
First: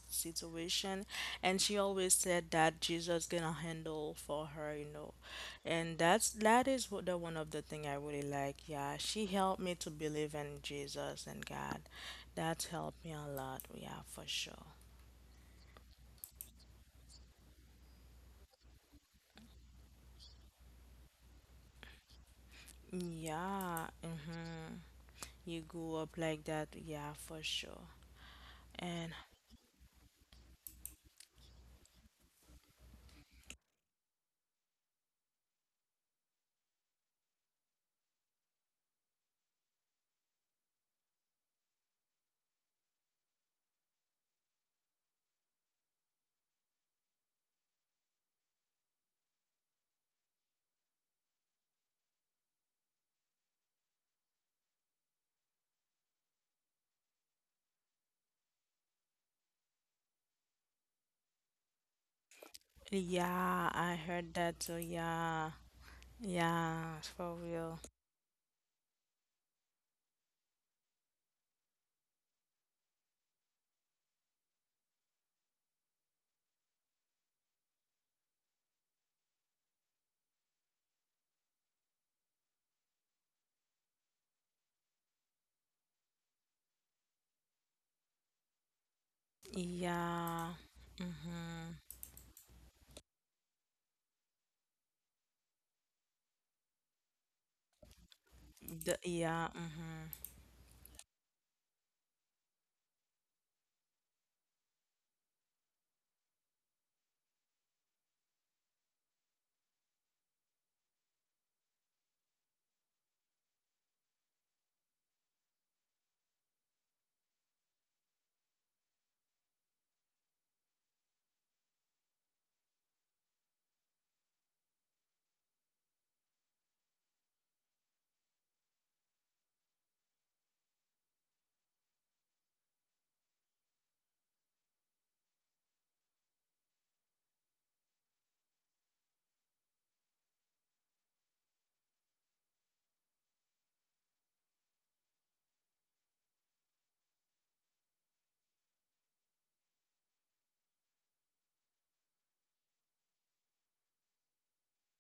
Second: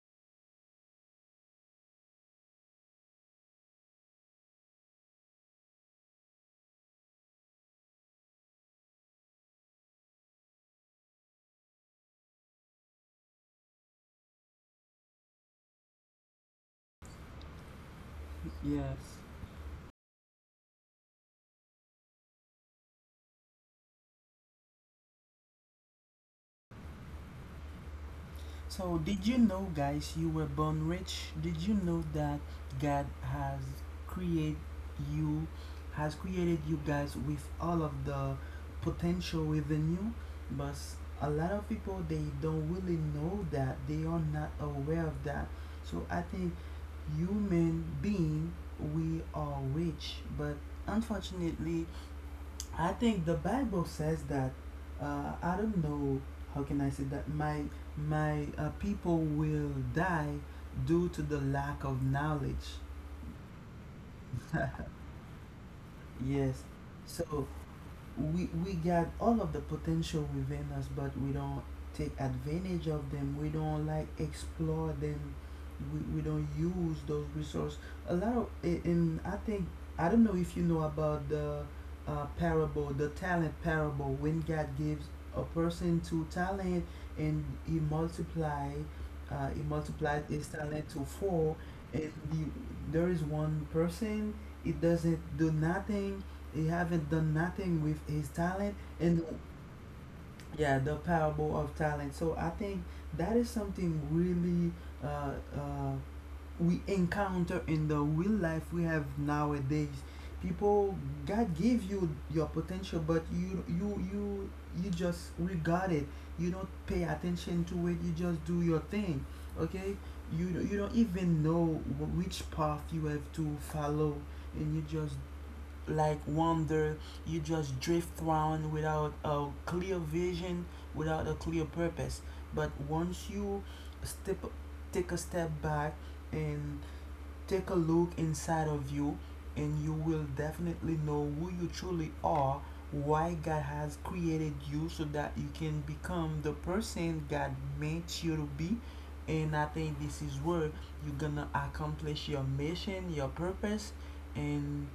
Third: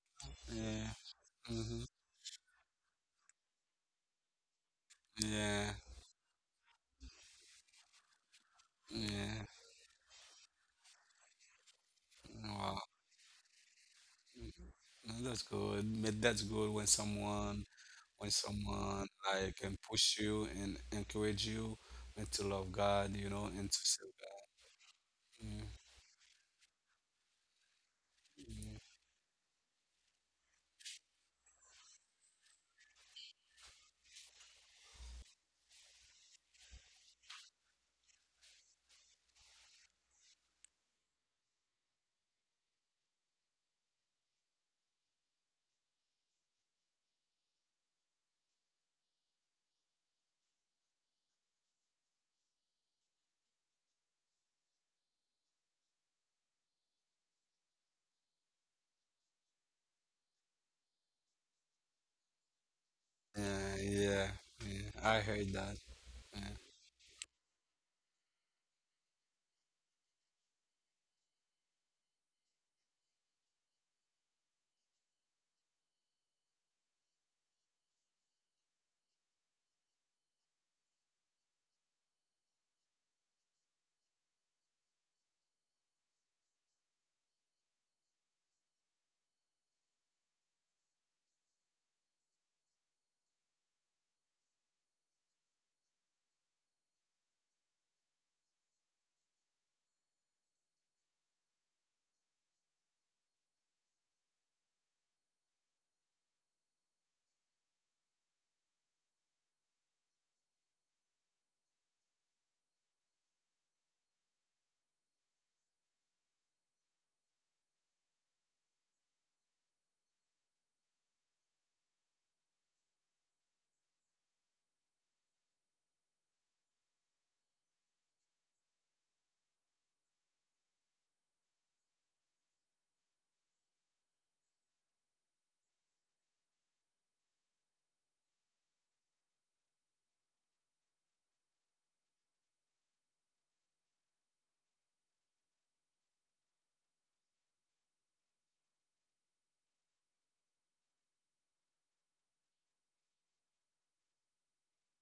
S1: Yeah.
S3: situation, and she
S1: Hmm.
S3: always said that Jesus gonna handle for her, you know.
S1: Yeah.
S3: And that's that is what the one of the thing I really like. Yeah, she
S1: Yeah.
S3: helped me to believe in Jesus and God. That's
S1: Wow.
S3: helped me a lot, yeah, for sure.
S1: That's good. But that's good when someone when
S2: yes.
S1: someone like can push you and encourage you, and to love God, you know, and to
S3: Yeah,
S1: serve God.
S3: mm-hmm. You grew up like that, yeah, for sure.
S1: Mm-hmm.
S2: So,
S3: And
S2: did you know, guys, you were born rich? Did you know that God created you, has created you guys with all of the potential within you? But a lot of people they don't really know that. They are not aware of that. So, I think human being we are rich, but unfortunately, I think the Bible says that, I don't know how can I say that, my people will die due to the lack of knowledge.
S3: yeah,
S1: Yeah,
S3: I
S1: yeah,
S3: heard that too.
S1: yeah. I
S3: Yeah,
S1: heard that. Yeah.
S2: Yes.
S3: yeah, for
S2: So
S3: real.
S2: we got all of the potential within us, but we don't take advantage of them, we don't like explore them, we don't use those resources. A lot of, I- in I think, I don't know if you know about the parable, the talent parable, when God gives a person two talent and he multiply, he multiplied his
S3: Yeah,
S2: talent to four.
S3: mhm.
S2: It, you, there is one person. It doesn't do nothing. He haven't done nothing with his talent,
S3: The,
S2: and,
S3: yeah, mhm,
S2: yeah, the parable of talent. So I think that is something really uh, uh, we encounter in the real life we have nowadays. People, God gave you your potential, but you, you just regard it, you don't pay attention to it, you just do your thing. Okay, you don't even know which path you have to follow, and you just like wander. You just drift around without a clear vision, without a clear purpose. But once you step, take a step back, and take a look inside of you, and you will definitely know who you truly are, why God has created you, so that you can become the person God meant you to be. And I think this is where you're gonna accomplish your mission, your purpose, and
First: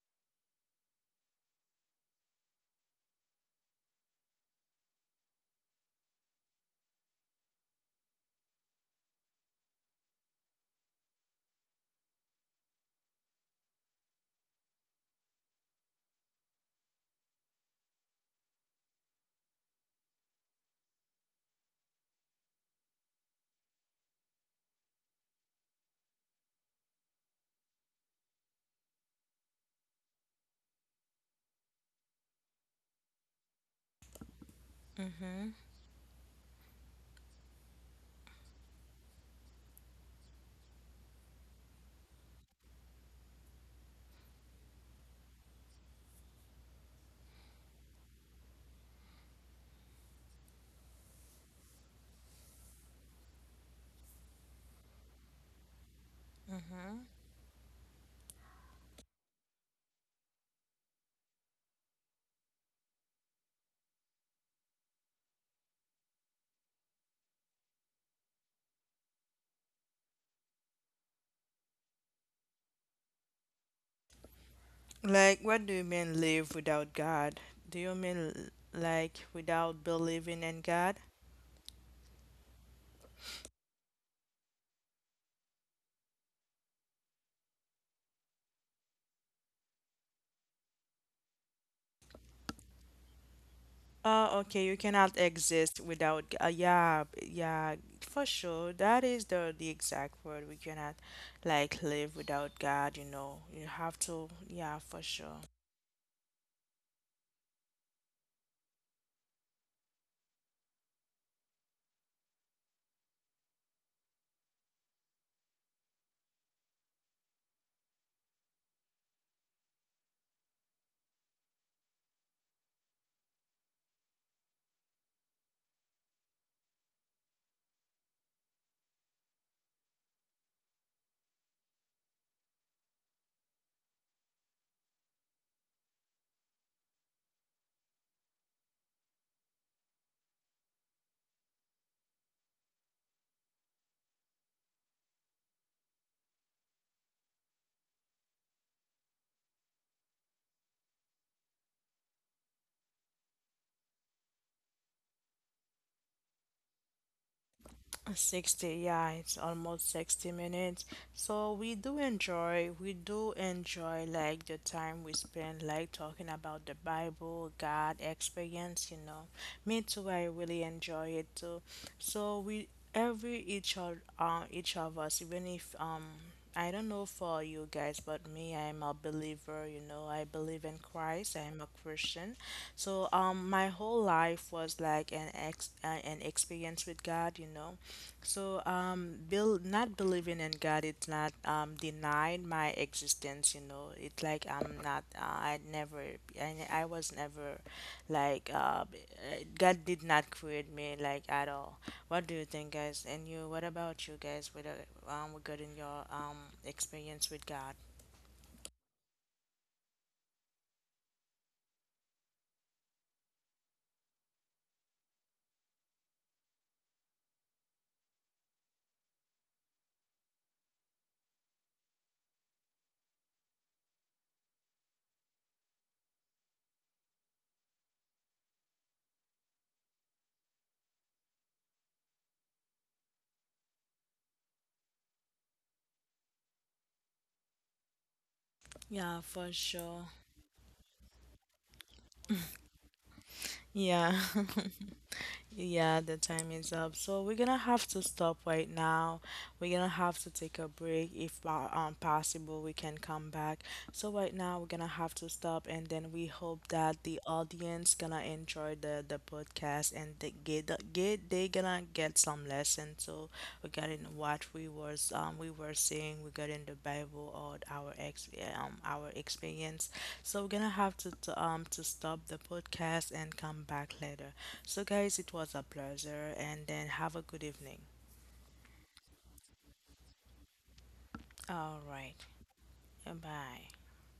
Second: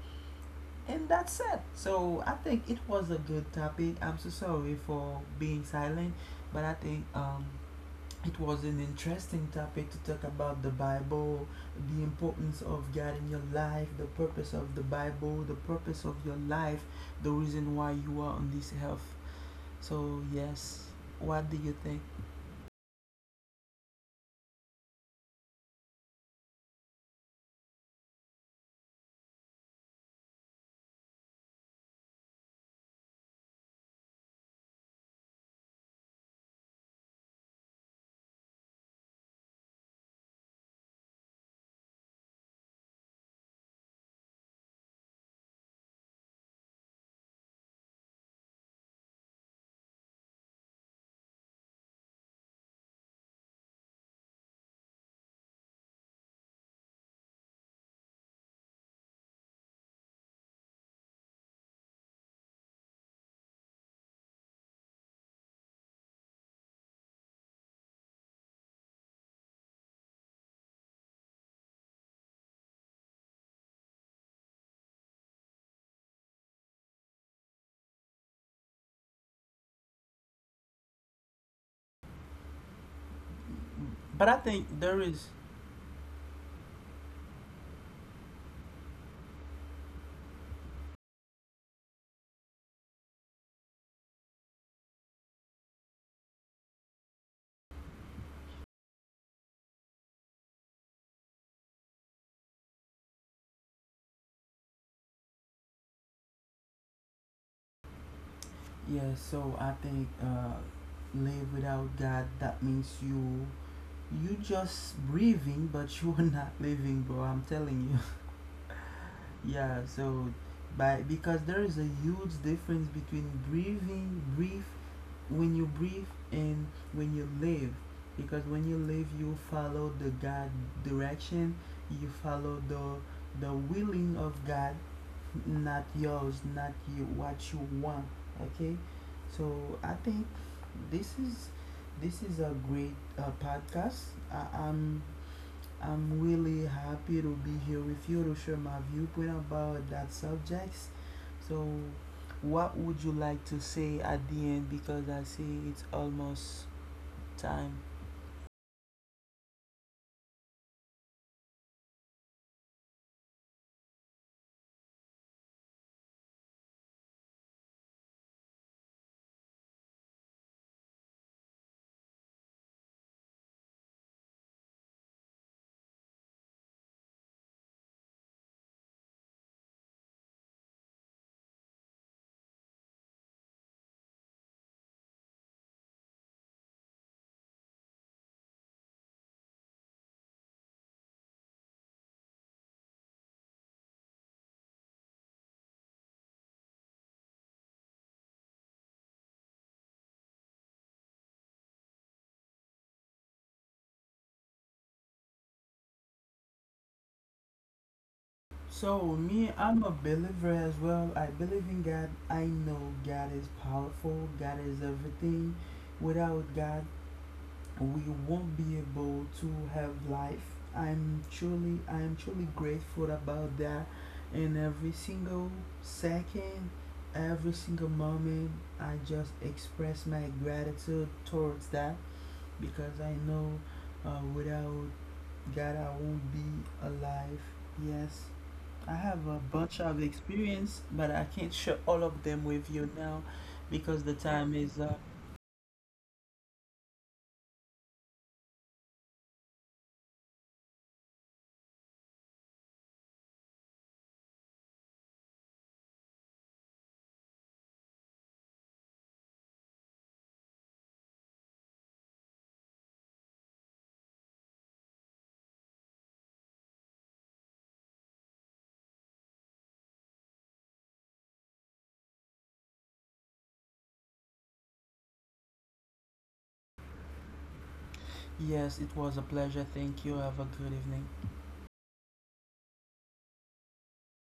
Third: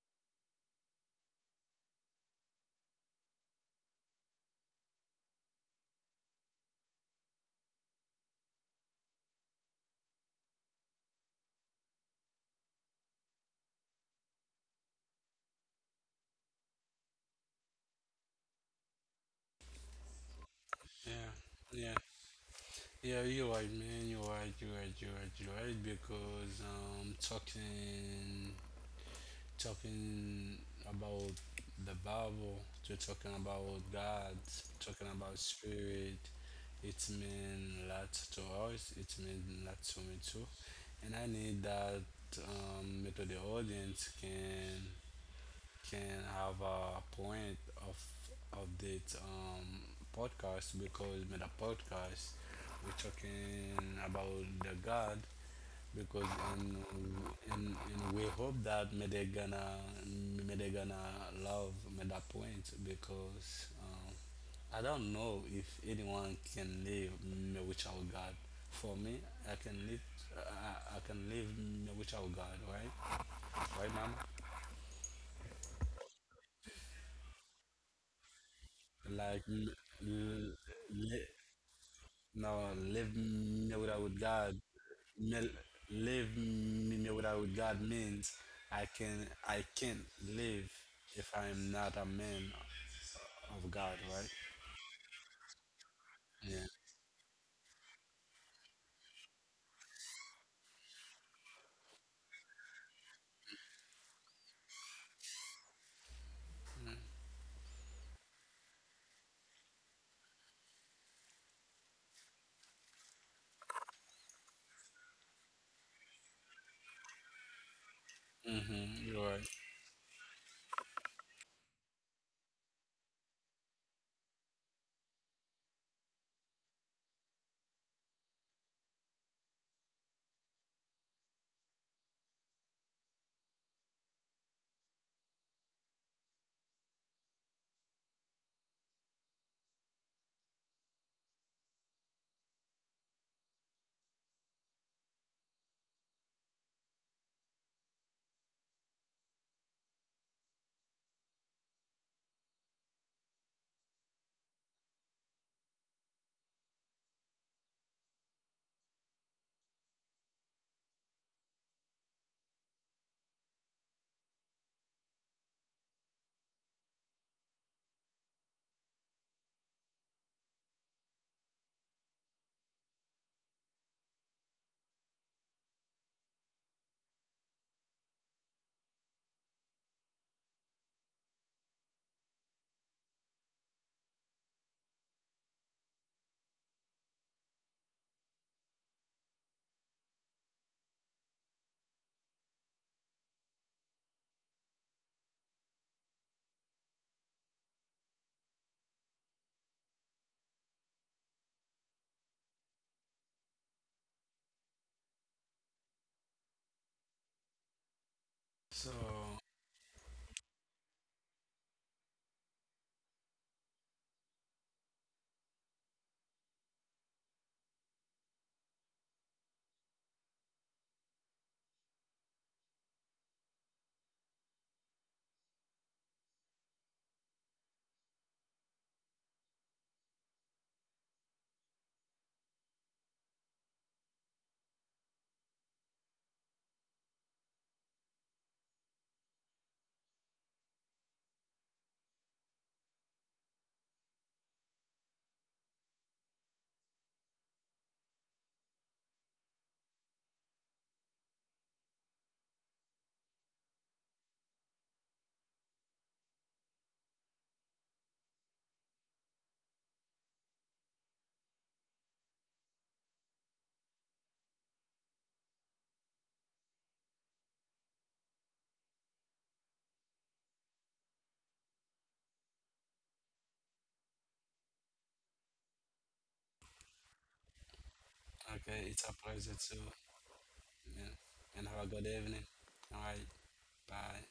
S2: and that's it. So I think it was a good topic. I'm so sorry for being silent, but I think it was an interesting topic to talk about the Bible, the importance of God in your life, the purpose of the Bible, the purpose of your life, the reason why you are on this health. So, yes,
S1: Yeah,
S2: what do you
S1: yeah,
S2: think?
S1: yeah. You're right, man. You're right. You're right. You're right. You're right. Because talking about the Bible, you're talking about God, talking about
S3: mhm,
S1: spirit. It means lot to us, it means lot to me too. And I need that, me the audience can have a point of this, podcast, because with a podcast we're talking about the God, because and,
S3: mhm.
S1: and and we hope that me they gonna love me that point, because I don't know if anyone can live me without God. For me, I can live I can live me without God, right? Right, mama?
S3: Like, what do you mean live without God? Do you mean like
S1: Like.
S3: without believing
S1: m-
S3: in God?
S1: l- No, live me without
S2: But I
S1: God.
S2: think there is,
S1: Me- Live me without God means I can't live if I am not a man of God, right?
S3: Oh, okay, you cannot exist without
S1: Yeah.
S3: yeah, yeah, for sure. That is the exact word. We cannot like live without God, you know. You have to, yeah, for sure.
S2: yeah, so I think live without God, that means you, you just breathing but you are not living, bro, I'm telling you.
S1: Mm-hmm. You're right.
S2: Yeah, so, by, because there is a huge difference between breathing, breathe, when you breathe and when you live, because when you live you follow the God direction, you follow the willing of God, not yours, not you what you want. Okay. So I think this is, this is a great podcast. I, i'm I'm really happy to be here with you to share my viewpoint about that subjects. So, what would you like to say at the end? Because I see it's almost time.
S3: 60, yeah, it's almost 60 minutes. So we do enjoy like the time we spend like talking about the Bible, God experience, you know. Me too, I really enjoy it too. So we every each of us, even if I don't know for you guys, but me, I'm a believer, you know, I believe in Christ, I'm a Christian. So my whole life was like an experience with God, you know. So, Bill, not believing in God, it's not denying my existence. You know, it's like I'm not. I never. I was never, like, God did not create me like at all. What do you think, guys? And you, what about you guys? With regarding your experience with God?
S1: So
S2: So, me, I'm a believer as well. I believe in God. I know God is powerful, God is everything. Without God, we won't be able to have life. I am truly grateful about that, and every single second, every single moment, I just express my gratitude towards that, because I know, without God I won't be alive. Yes. I have
S3: Yeah,
S2: a
S3: for
S2: bunch of
S3: sure.
S2: experience, but I can't share all of them with you now because the
S3: Yeah.
S2: time is up.
S3: Yeah, the time is up. So we're gonna have to stop right now. We're gonna have to take a break. If possible, we can come back. So right now we're gonna have to stop, and then we hope that the audience gonna enjoy the podcast and they get get they gonna get some lesson. So regarding what we was we were saying regarding the Bible or our ex our experience. So we're gonna have to, to stop the podcast and come back later. So, guys, it was a pleasure, and then have a good evening.
S2: Yes,
S1: okay,
S2: it
S1: it's a
S2: was a
S1: pleasure
S2: pleasure.
S1: too.
S2: Thank you. Have a good evening.
S1: Yeah. And have a
S3: All
S1: good
S3: right,
S1: evening. All right.
S3: bye.
S1: Bye.